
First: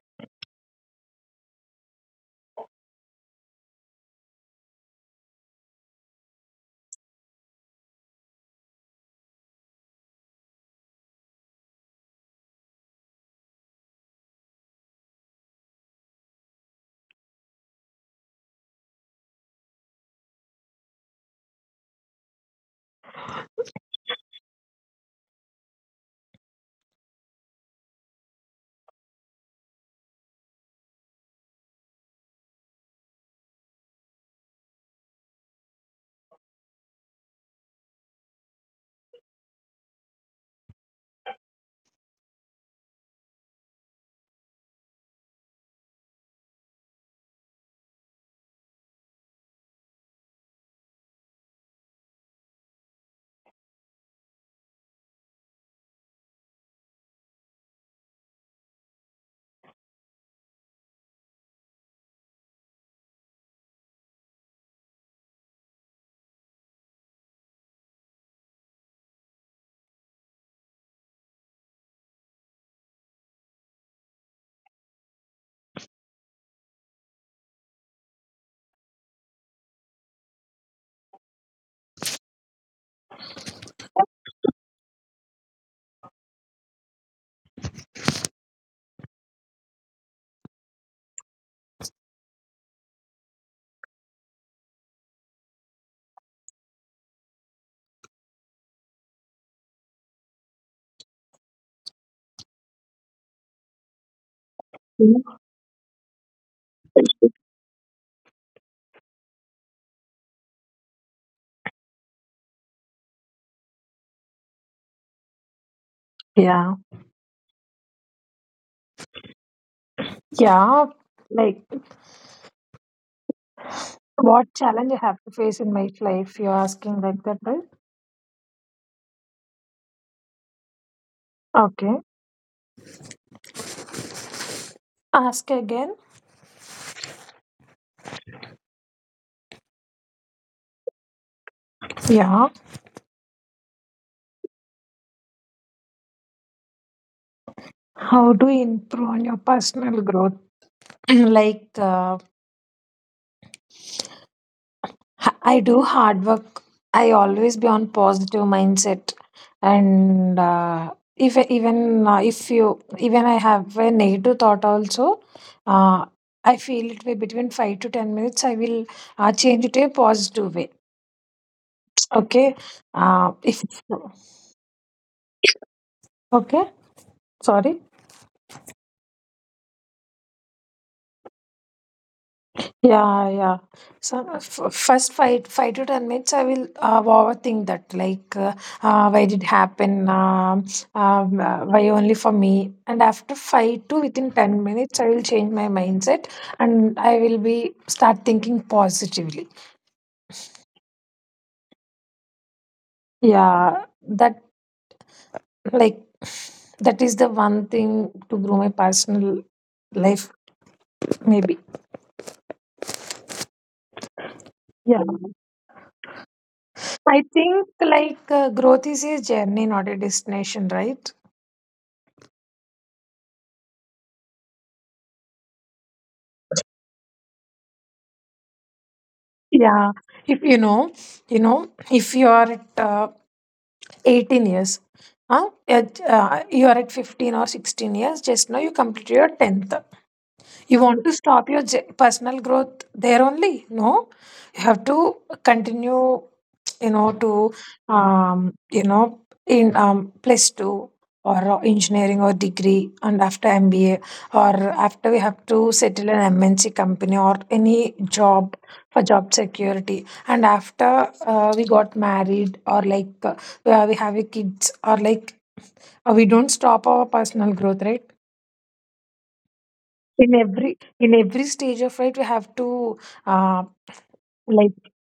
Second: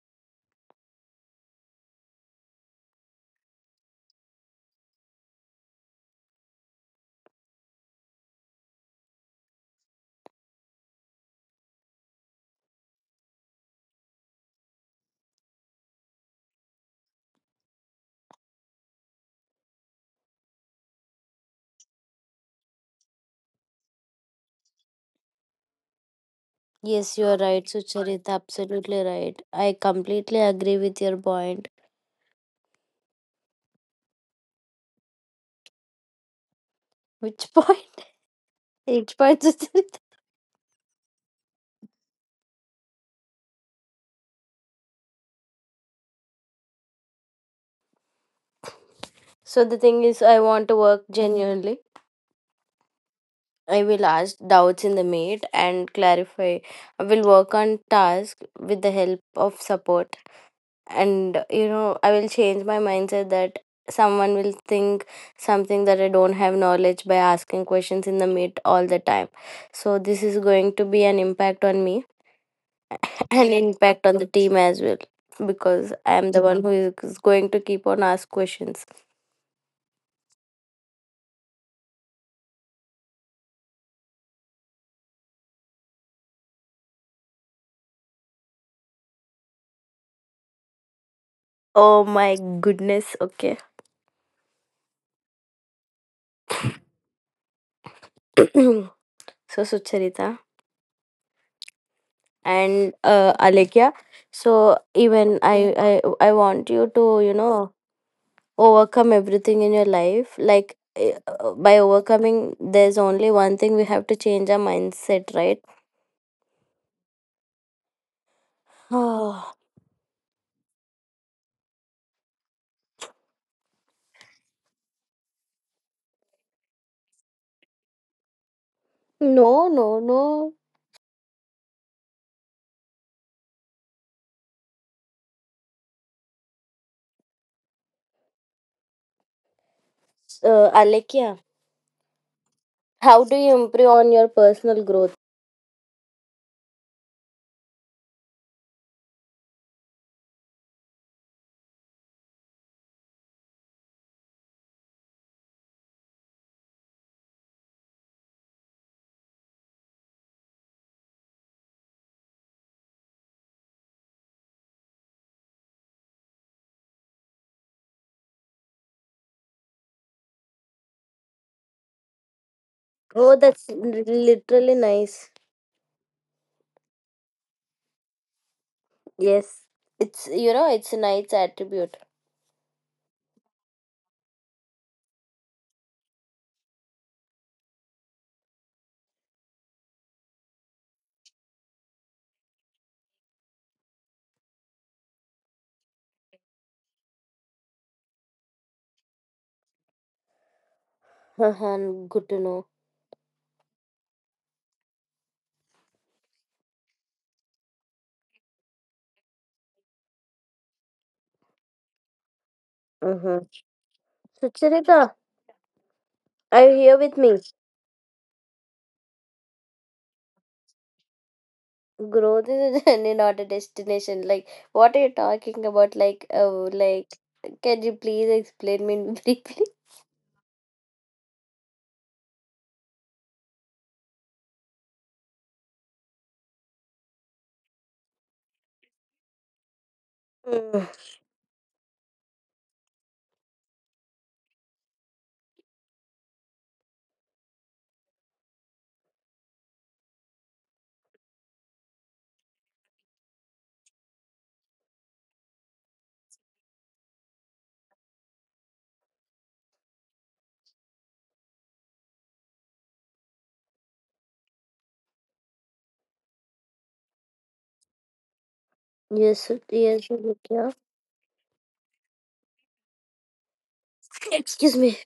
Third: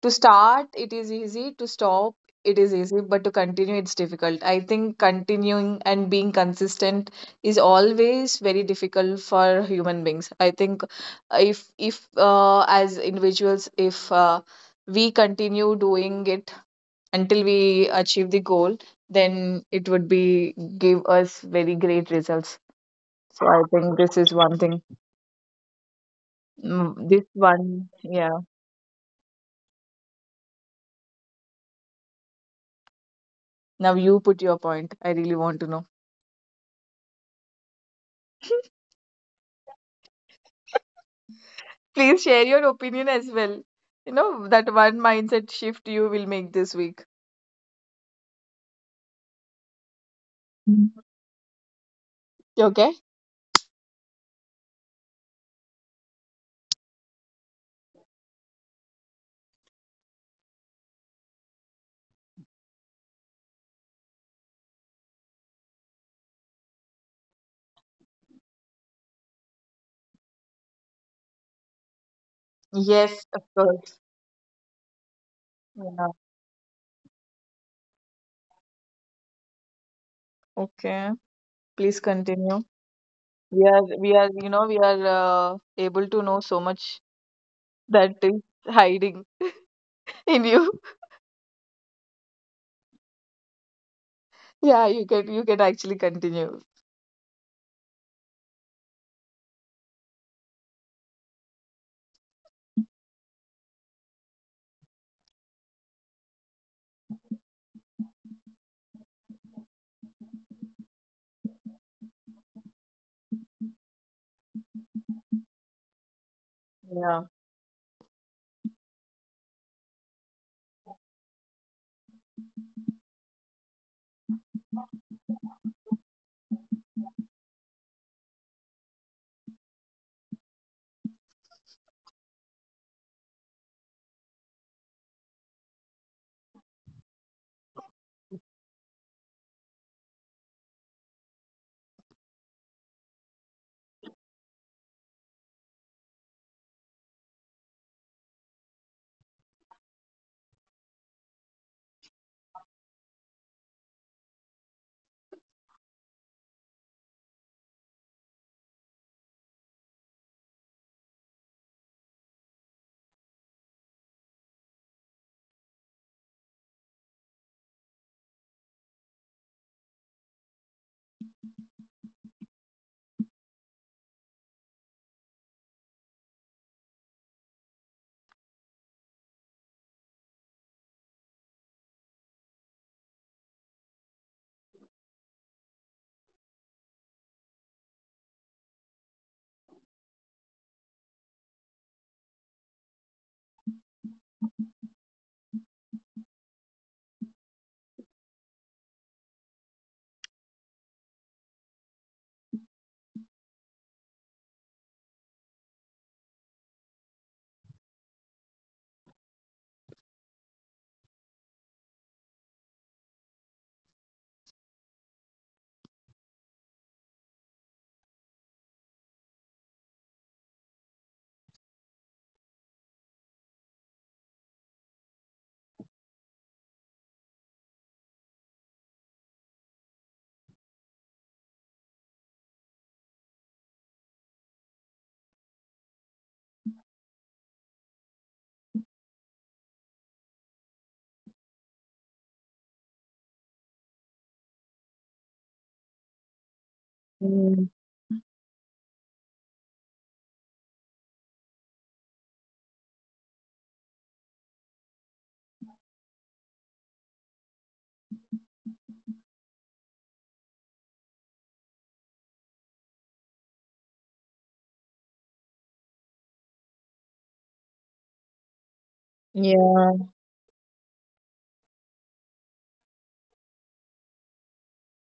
Speaker 2: To start, it is easy. To stop, it is easy. But to continue, it's difficult. I think continuing and being consistent is always very difficult for human beings. I think if as individuals, if we continue doing it until we achieve the goal, then it would be give us very great results. So I think this is one thing. Mm,
Speaker 3: Yes,
Speaker 2: This
Speaker 3: you are right,
Speaker 2: one,
Speaker 3: Sucharita.
Speaker 2: yeah.
Speaker 3: Absolutely right. I completely agree with your point.
Speaker 2: Now you put your point. I really want to know.
Speaker 3: Which point?
Speaker 2: (laughs)
Speaker 3: (laughs) Which point, Sucharita?
Speaker 2: Please share your opinion as well. That one mindset shift you will make this week.
Speaker 3: So the thing is, I want to
Speaker 2: Mm.
Speaker 3: work genuinely.
Speaker 2: Okay?
Speaker 3: I will ask doubts in the meet and clarify. I will work on tasks with the help of support. And you know, I will change my mindset that someone will think something, that I don't have knowledge, by asking questions in the meet all the time. So this is going to be an impact on me,
Speaker 2: Yes, of
Speaker 3: (laughs) and
Speaker 2: course.
Speaker 3: impact on the team as well,
Speaker 2: Yeah.
Speaker 3: because I am the one who is going to keep on ask questions.
Speaker 2: Okay. Please continue. We are, you know, we are able to know so much that is hiding in you. (laughs)
Speaker 3: Oh my goodness, okay.
Speaker 2: Yeah, you can actually continue.
Speaker 3: (clears throat) So Sucharita and Alekia, so
Speaker 1: yeah,
Speaker 3: even I I want you to, you know, overcome everything in your life, like by overcoming, there's only one thing, we have to change our mindset, right?
Speaker 1: yeah,
Speaker 2: Yeah.
Speaker 3: (sighs) No.
Speaker 1: yeah. Like, what challenge you have to face in my life? You're asking like that, right?
Speaker 3: No, no.
Speaker 1: Okay. Ask again.
Speaker 3: Uh, Alekia,
Speaker 1: Yeah.
Speaker 3: how do you improve on your personal growth?
Speaker 1: How do you improve on your personal growth? (clears throat) Like, I do hard work. I always be on positive mindset, and if even if you even I have a negative thought also, uh, I feel it way between 5 to 10 minutes. I will change it a positive way. Okay,
Speaker 3: Oh,
Speaker 1: if
Speaker 3: that's li- literally nice.
Speaker 1: okay, sorry.
Speaker 3: Yes, it's, you know, it's a nice attribute.
Speaker 1: Yeah, yeah. So first 5 to 10 minutes, I will overthink that. Why did happen? Why only for me? And after five to within 10 minutes, I will change my mindset and I will be start thinking positively.
Speaker 3: (laughs) Good to know.
Speaker 1: Yeah, that like (sighs) that is the one thing to grow my personal life. Maybe.
Speaker 3: Uh-huh. So
Speaker 1: Yeah,
Speaker 3: Charita, are you here with
Speaker 1: I
Speaker 3: me?
Speaker 1: think growth is a journey, not a destination, right?
Speaker 3: Growth is (laughs) a journey not a destination, like, what are you talking about, like, oh, like, can you please explain me (laughs) briefly?
Speaker 1: Yeah, if you know, you know, if you are at 18 years, huh? At, you are at 15 or 16 years, just now you complete your 10th. You
Speaker 3: Mm.
Speaker 1: want to stop your personal growth there only? No, you have to continue. You know to
Speaker 2: Mm,
Speaker 1: you know in Plus two or engineering or degree, and after MBA or after we have to settle an MNC company or any job for job security, and after we got married or we have a kids or we don't stop our personal growth, right?
Speaker 3: Yes, yes.
Speaker 2: yeah.
Speaker 1: in
Speaker 3: Yeah.
Speaker 1: every in every stage of life we have to uh, like
Speaker 3: Excuse me.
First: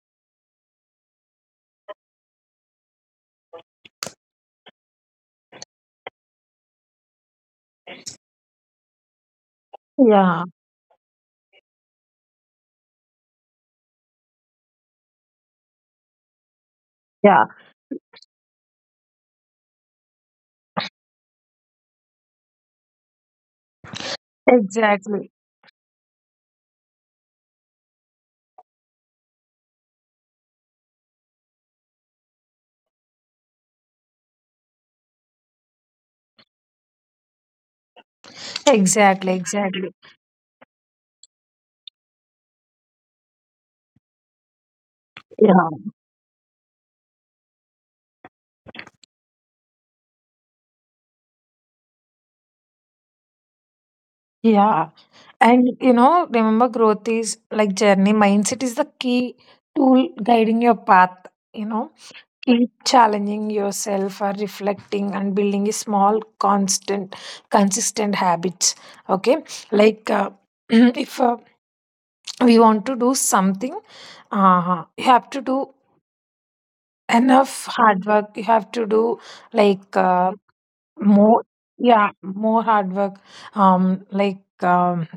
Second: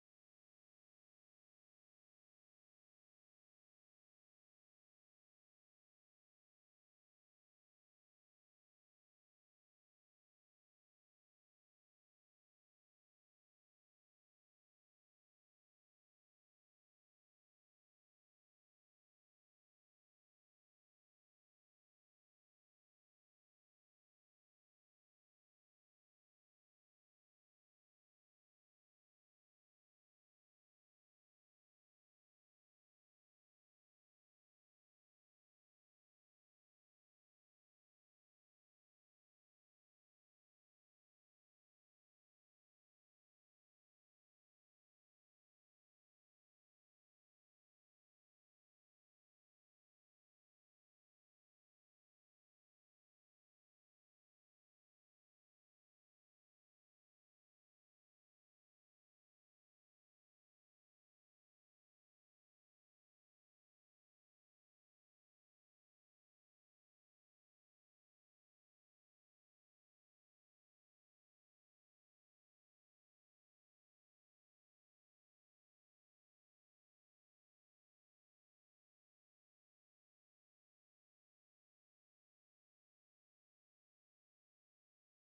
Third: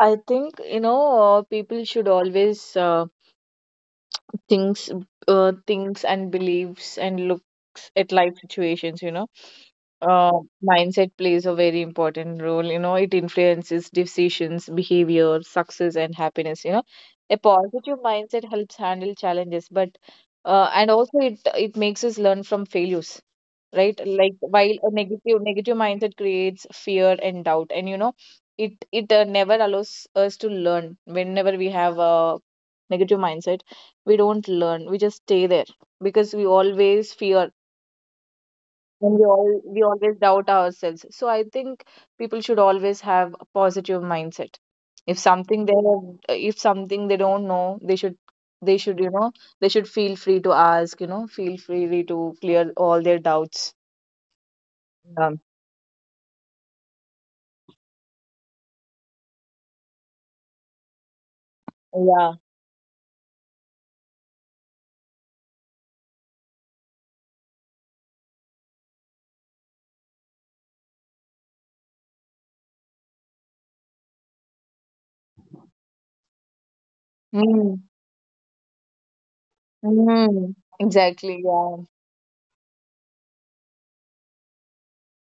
Speaker 2: I think, people should always thinks thinks and believes and looks at life situations uh,
Speaker 1: yeah,
Speaker 2: Mindset plays a very important role. It influences decisions, behavior, success and happiness. A
Speaker 1: yeah,
Speaker 2: positive mindset helps handle challenges, but and also it makes us learn from failures, right? Like, while a
Speaker 1: exactly,
Speaker 2: negative mindset creates fear and doubt, and it never allows us to learn. Whenever we have a negative mindset, we don't learn. We just stay there because we always fear, and we
Speaker 1: exactly,
Speaker 2: all we
Speaker 1: exactly,
Speaker 2: always doubt ourselves. So I think people should always have a positive mindset.
Speaker 1: yeah,
Speaker 2: If something they don't know, they should you know they should feel free to ask. Feel free to clear all their doubts.
Speaker 1: yeah.
Speaker 2: um,
Speaker 1: And you know, remember growth is like journey, mindset is the key tool guiding your path, you know.
Speaker 2: yeah.
Speaker 1: Keep challenging yourself or reflecting and building a small constant consistent habits. Okay, like uh, (clears throat) if we want to do something, you have to do enough
Speaker 2: Mm.
Speaker 1: hard work, you have to do like uh,
Speaker 2: Mm. Exactly,
Speaker 1: more,
Speaker 2: yeah.
Speaker 1: yeah, more hard work. um like um,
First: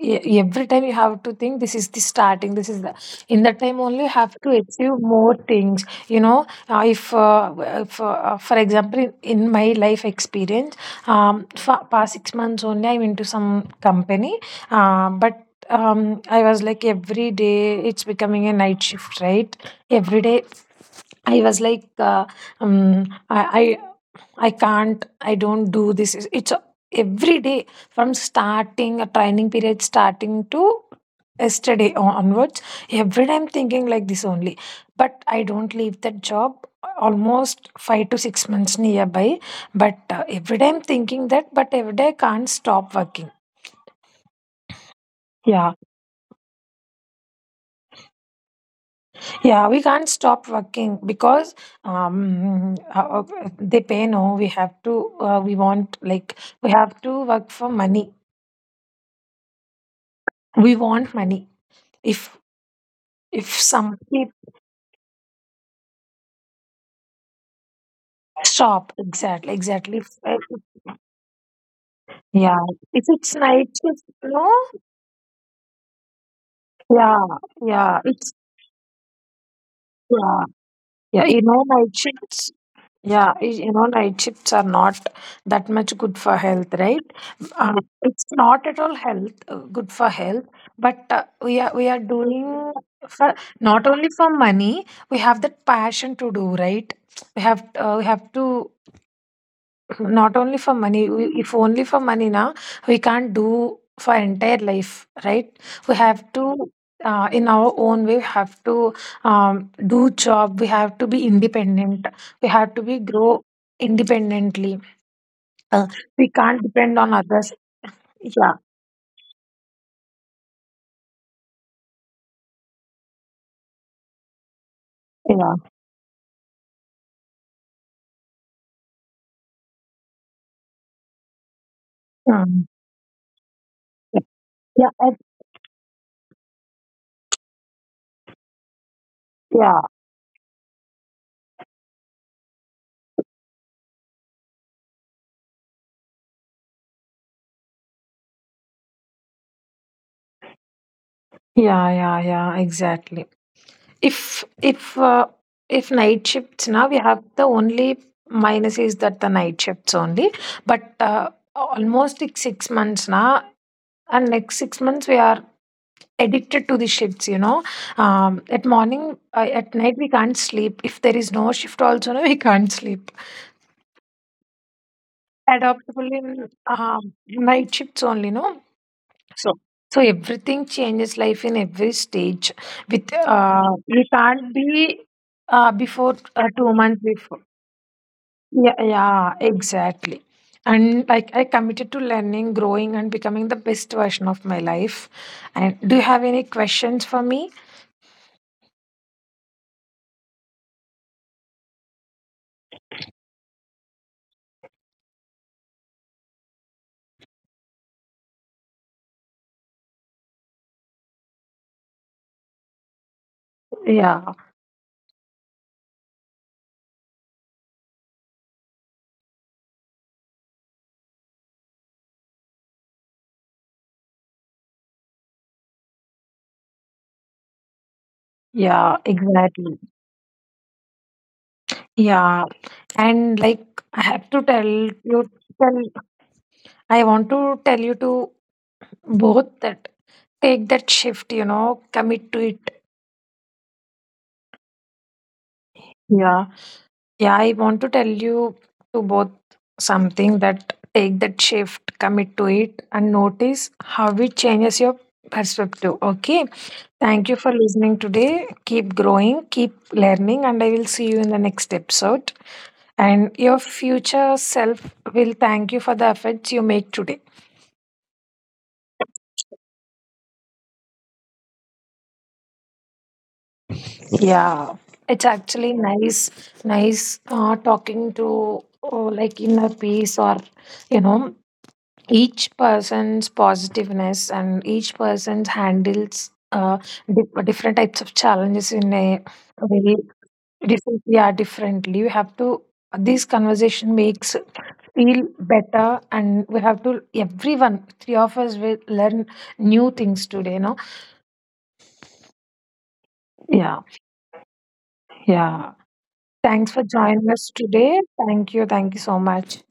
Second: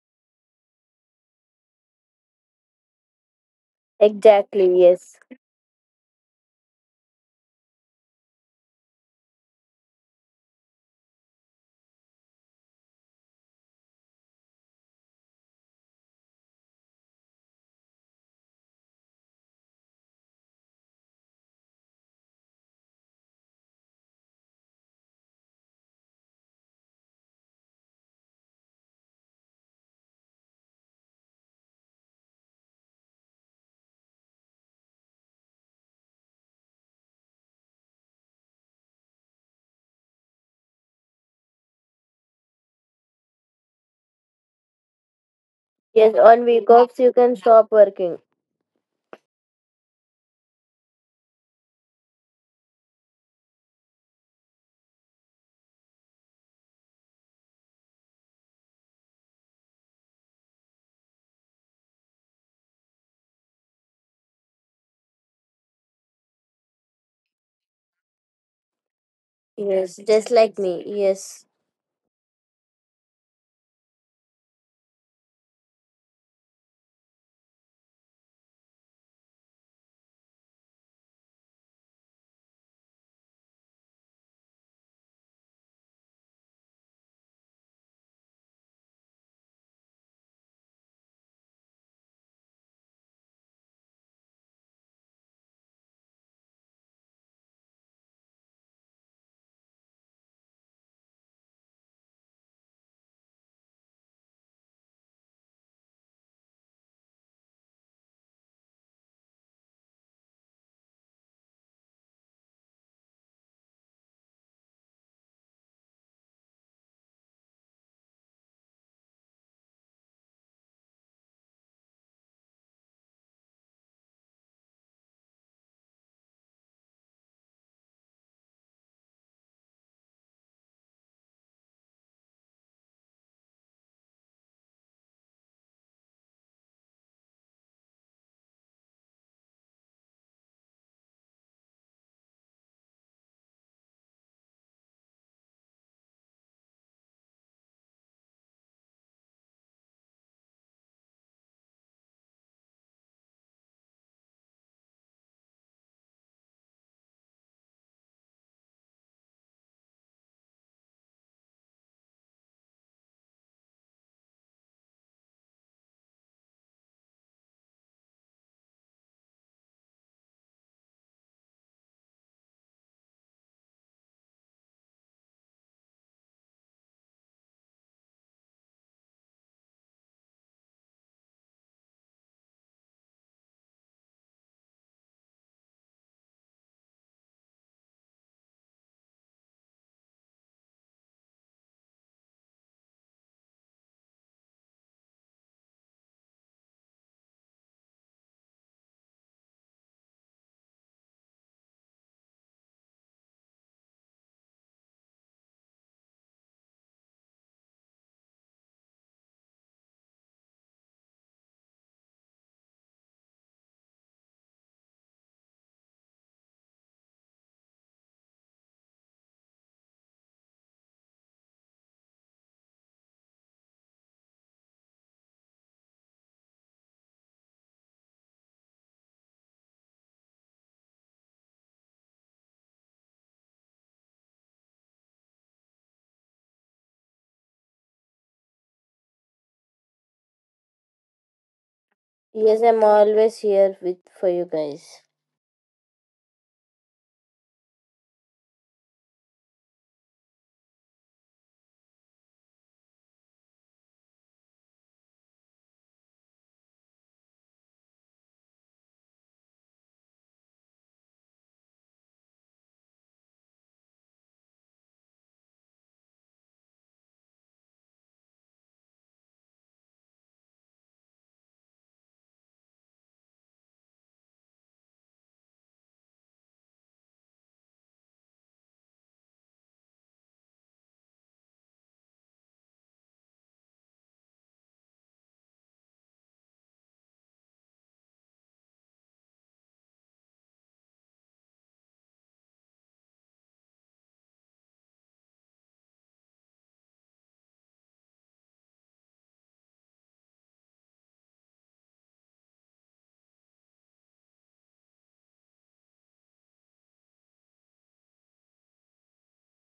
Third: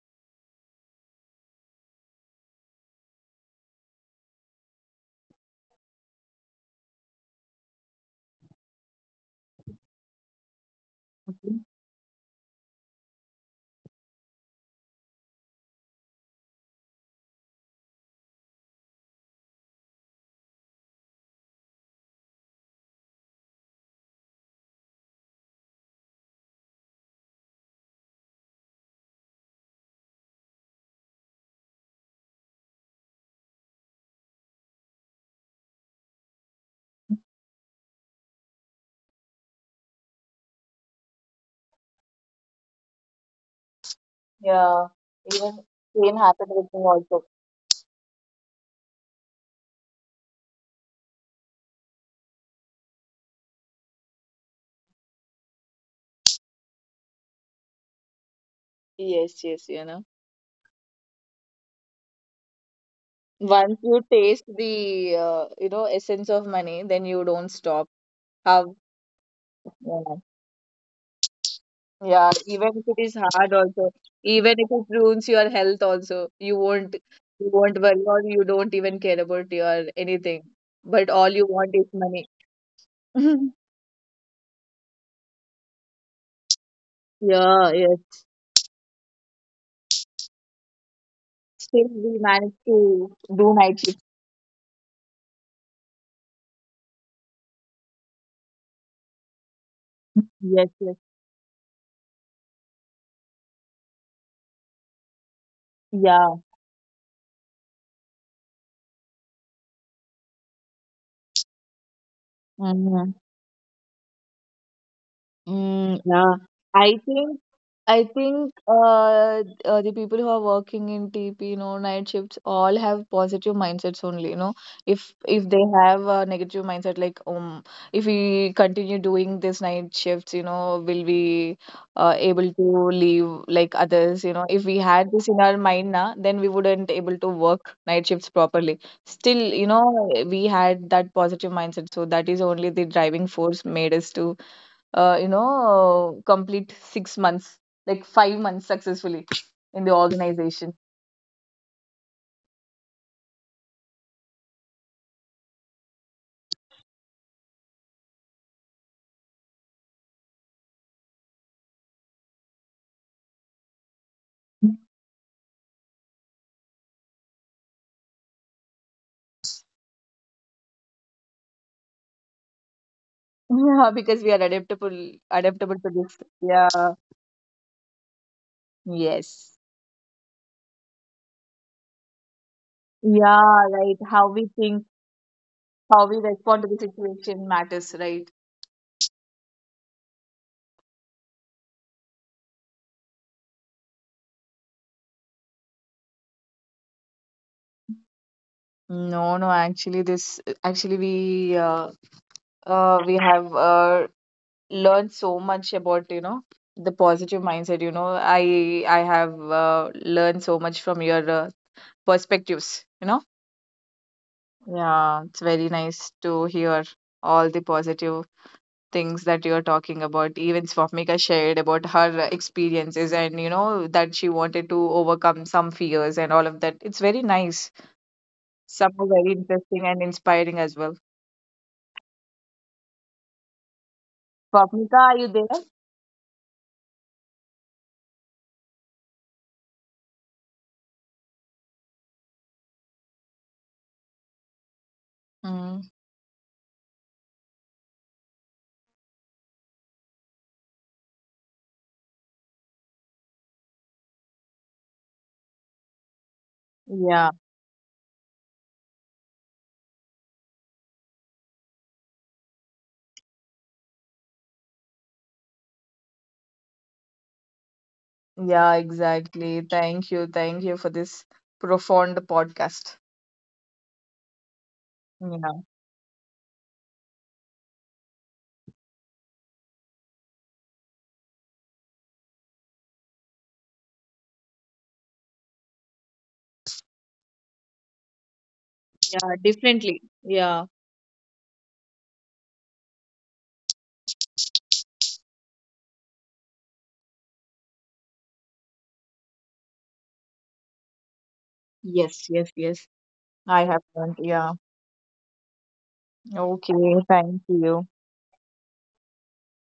Speaker 1: e- every time you have to think this is the starting, this is the in that time only you have to
Speaker 3: Exactly,
Speaker 1: achieve
Speaker 3: yes.
Speaker 1: more things, you know. If w- if For example, in my life experience, um,
Speaker 2: Mhm.
Speaker 1: for past 6 months only I'm into some company. But I was like every day it's becoming a night shift, right? Every day I was like, um, I, I, I can't, I don't do this. It's every day from starting a training period, starting to yesterday onwards. Every day I'm thinking like this only. But I don't leave that job almost 5 to 6 months nearby. But every day I'm thinking that, but every day I can't stop working.
Speaker 2: Yeah, even
Speaker 1: Yeah.
Speaker 3: Yes,
Speaker 2: same
Speaker 3: on
Speaker 2: happened with
Speaker 3: week
Speaker 2: me
Speaker 3: offs you
Speaker 2: also.
Speaker 3: can stop working.
Speaker 1: Yeah, we can't stop working because um, uh, uh, they pay. No, we have to. We want, like, we have to work for money.
Speaker 2: Yes, yes.
Speaker 1: We want money. If if
Speaker 2: Once
Speaker 1: some
Speaker 2: you
Speaker 1: if
Speaker 2: taste the essence of money, then you don't stop. How?
Speaker 1: stop, exactly, exactly.
Speaker 3: Yes,
Speaker 1: If,
Speaker 2: Yeah.
Speaker 3: just like me. Yes.
Speaker 2: Yeah,
Speaker 1: Yeah,
Speaker 2: even if it
Speaker 1: if
Speaker 2: is
Speaker 1: it's
Speaker 2: hard
Speaker 1: night
Speaker 2: also,
Speaker 1: shift, no.
Speaker 2: even if it ruins your health also, you won't
Speaker 1: Yeah,
Speaker 2: you won't
Speaker 1: yeah.
Speaker 2: worry, or
Speaker 1: It's
Speaker 2: you don't even care about your
Speaker 1: yeah,
Speaker 2: anything. But
Speaker 1: yeah.
Speaker 2: all
Speaker 1: You
Speaker 2: you
Speaker 1: know,
Speaker 2: want is
Speaker 1: night
Speaker 2: money.
Speaker 1: shifts. Yeah,
Speaker 2: (laughs)
Speaker 1: y- you know, night shifts are not that much good for health, right?
Speaker 2: Yeah, yes.
Speaker 1: It's not at all health good for health, but uh, we are we
Speaker 2: Still
Speaker 1: are
Speaker 2: we managed
Speaker 1: doing
Speaker 2: to
Speaker 1: for
Speaker 2: do night
Speaker 1: not
Speaker 2: shift.
Speaker 1: only for money. We have that passion to do, right? We have to (clears throat) not only
Speaker 2: Yes,
Speaker 1: for
Speaker 2: yes.
Speaker 1: money. We, if only for money now, we can't do for entire life, right? We have
Speaker 2: Yeah.
Speaker 1: to. In our own way, we have to do job. We have to be independent. We have to be
Speaker 2: Mm-hmm.
Speaker 1: grow independently. Uh,
Speaker 2: Mm,
Speaker 1: we
Speaker 2: yeah.
Speaker 1: can't depend
Speaker 2: I
Speaker 1: on
Speaker 2: think
Speaker 1: others.
Speaker 2: I
Speaker 1: Yeah,
Speaker 2: think the people who are working in TP, night shifts, all have positive mindsets only. If they
Speaker 1: yeah.
Speaker 2: have a negative mindset, like if we continue doing this night shifts, will we able
Speaker 1: Um,
Speaker 2: to leave like others? If we
Speaker 1: yeah,
Speaker 2: had
Speaker 1: I-
Speaker 2: this in our mind now, then we wouldn't able to work night shifts properly. Still,
Speaker 1: yeah,
Speaker 2: we had that positive mindset, so that is only the driving force made us to complete 6 months, like 5 months successfully in the organization.
Speaker 1: yeah, yeah, yeah, exactly. If if uh, if night shifts, now we have the only minus is that the night shifts only, but almost like 6 months now, and next six
Speaker 2: (laughs)
Speaker 1: months we are addicted to the shifts. You know, at morning, at night we can't sleep. If there is no shift, also (laughs) no, we can't sleep.
Speaker 2: Yeah, because we are adaptable, adaptable to
Speaker 1: Adoptable
Speaker 2: this.
Speaker 1: in
Speaker 2: Yeah.
Speaker 1: night shifts only, no. So,
Speaker 2: Yes.
Speaker 1: so everything changes life in every stage. With
Speaker 2: Yeah,
Speaker 1: You
Speaker 2: right. How
Speaker 1: can't
Speaker 2: we think,
Speaker 1: be
Speaker 2: how
Speaker 1: before
Speaker 2: we respond to
Speaker 1: two
Speaker 2: the
Speaker 1: months before.
Speaker 2: situation matters, right?
Speaker 1: Yeah, yeah, exactly. And like I committed to learning, growing, and becoming the best version of my life. And do you have any questions for me?
Speaker 2: No, no, actually this actually we have learned so much about, the positive mindset. I have learned so much from your perspectives.
Speaker 1: Yeah,
Speaker 2: Yeah, it's very nice to hear all the positive things that you're talking about. Even Swapnika shared about her experiences and, that she wanted to overcome some fears and all of that. It's very nice.
Speaker 1: yeah,
Speaker 2: Some are very
Speaker 1: exactly.
Speaker 2: interesting and inspiring as well.
Speaker 1: Yeah, and like I have to tell
Speaker 2: Swapnika, are
Speaker 1: you,
Speaker 2: you there?
Speaker 1: tell I want to tell you to both that take that shift. You know, commit to
Speaker 3: Yes,
Speaker 1: it.
Speaker 3: I'm always here with for you guys.
Speaker 2: Mm.
Speaker 1: Yeah. Yeah, I want to tell you to both something that take that shift, commit to it, and notice how it changes your perspective. Okay. Thank you
Speaker 2: Yeah,
Speaker 1: for listening today. Keep growing, keep learning, and I will see you in the next episode. And your future self will thank you for the efforts you make today.
Speaker 2: yeah, exactly. Thank you. Thank you for this profound podcast.
Speaker 1: Yeah. It's
Speaker 2: Yeah.
Speaker 1: actually nice, nice talking to, oh, like inner peace or, you know, each person's positiveness and each person handles different types of challenges in a
Speaker 2: Yeah,
Speaker 1: very
Speaker 2: definitely. Yeah.
Speaker 1: different, yeah, differently we have to this conversation makes feel better and we have to everyone, three of us will learn new things today, no?
Speaker 2: Yes, yes, yes. I
Speaker 1: Yeah,
Speaker 2: have learned. Yeah.
Speaker 1: thanks for
Speaker 2: Okay.
Speaker 1: joining
Speaker 2: Thank
Speaker 1: us
Speaker 2: you.
Speaker 1: today. Thank you, thank you so much.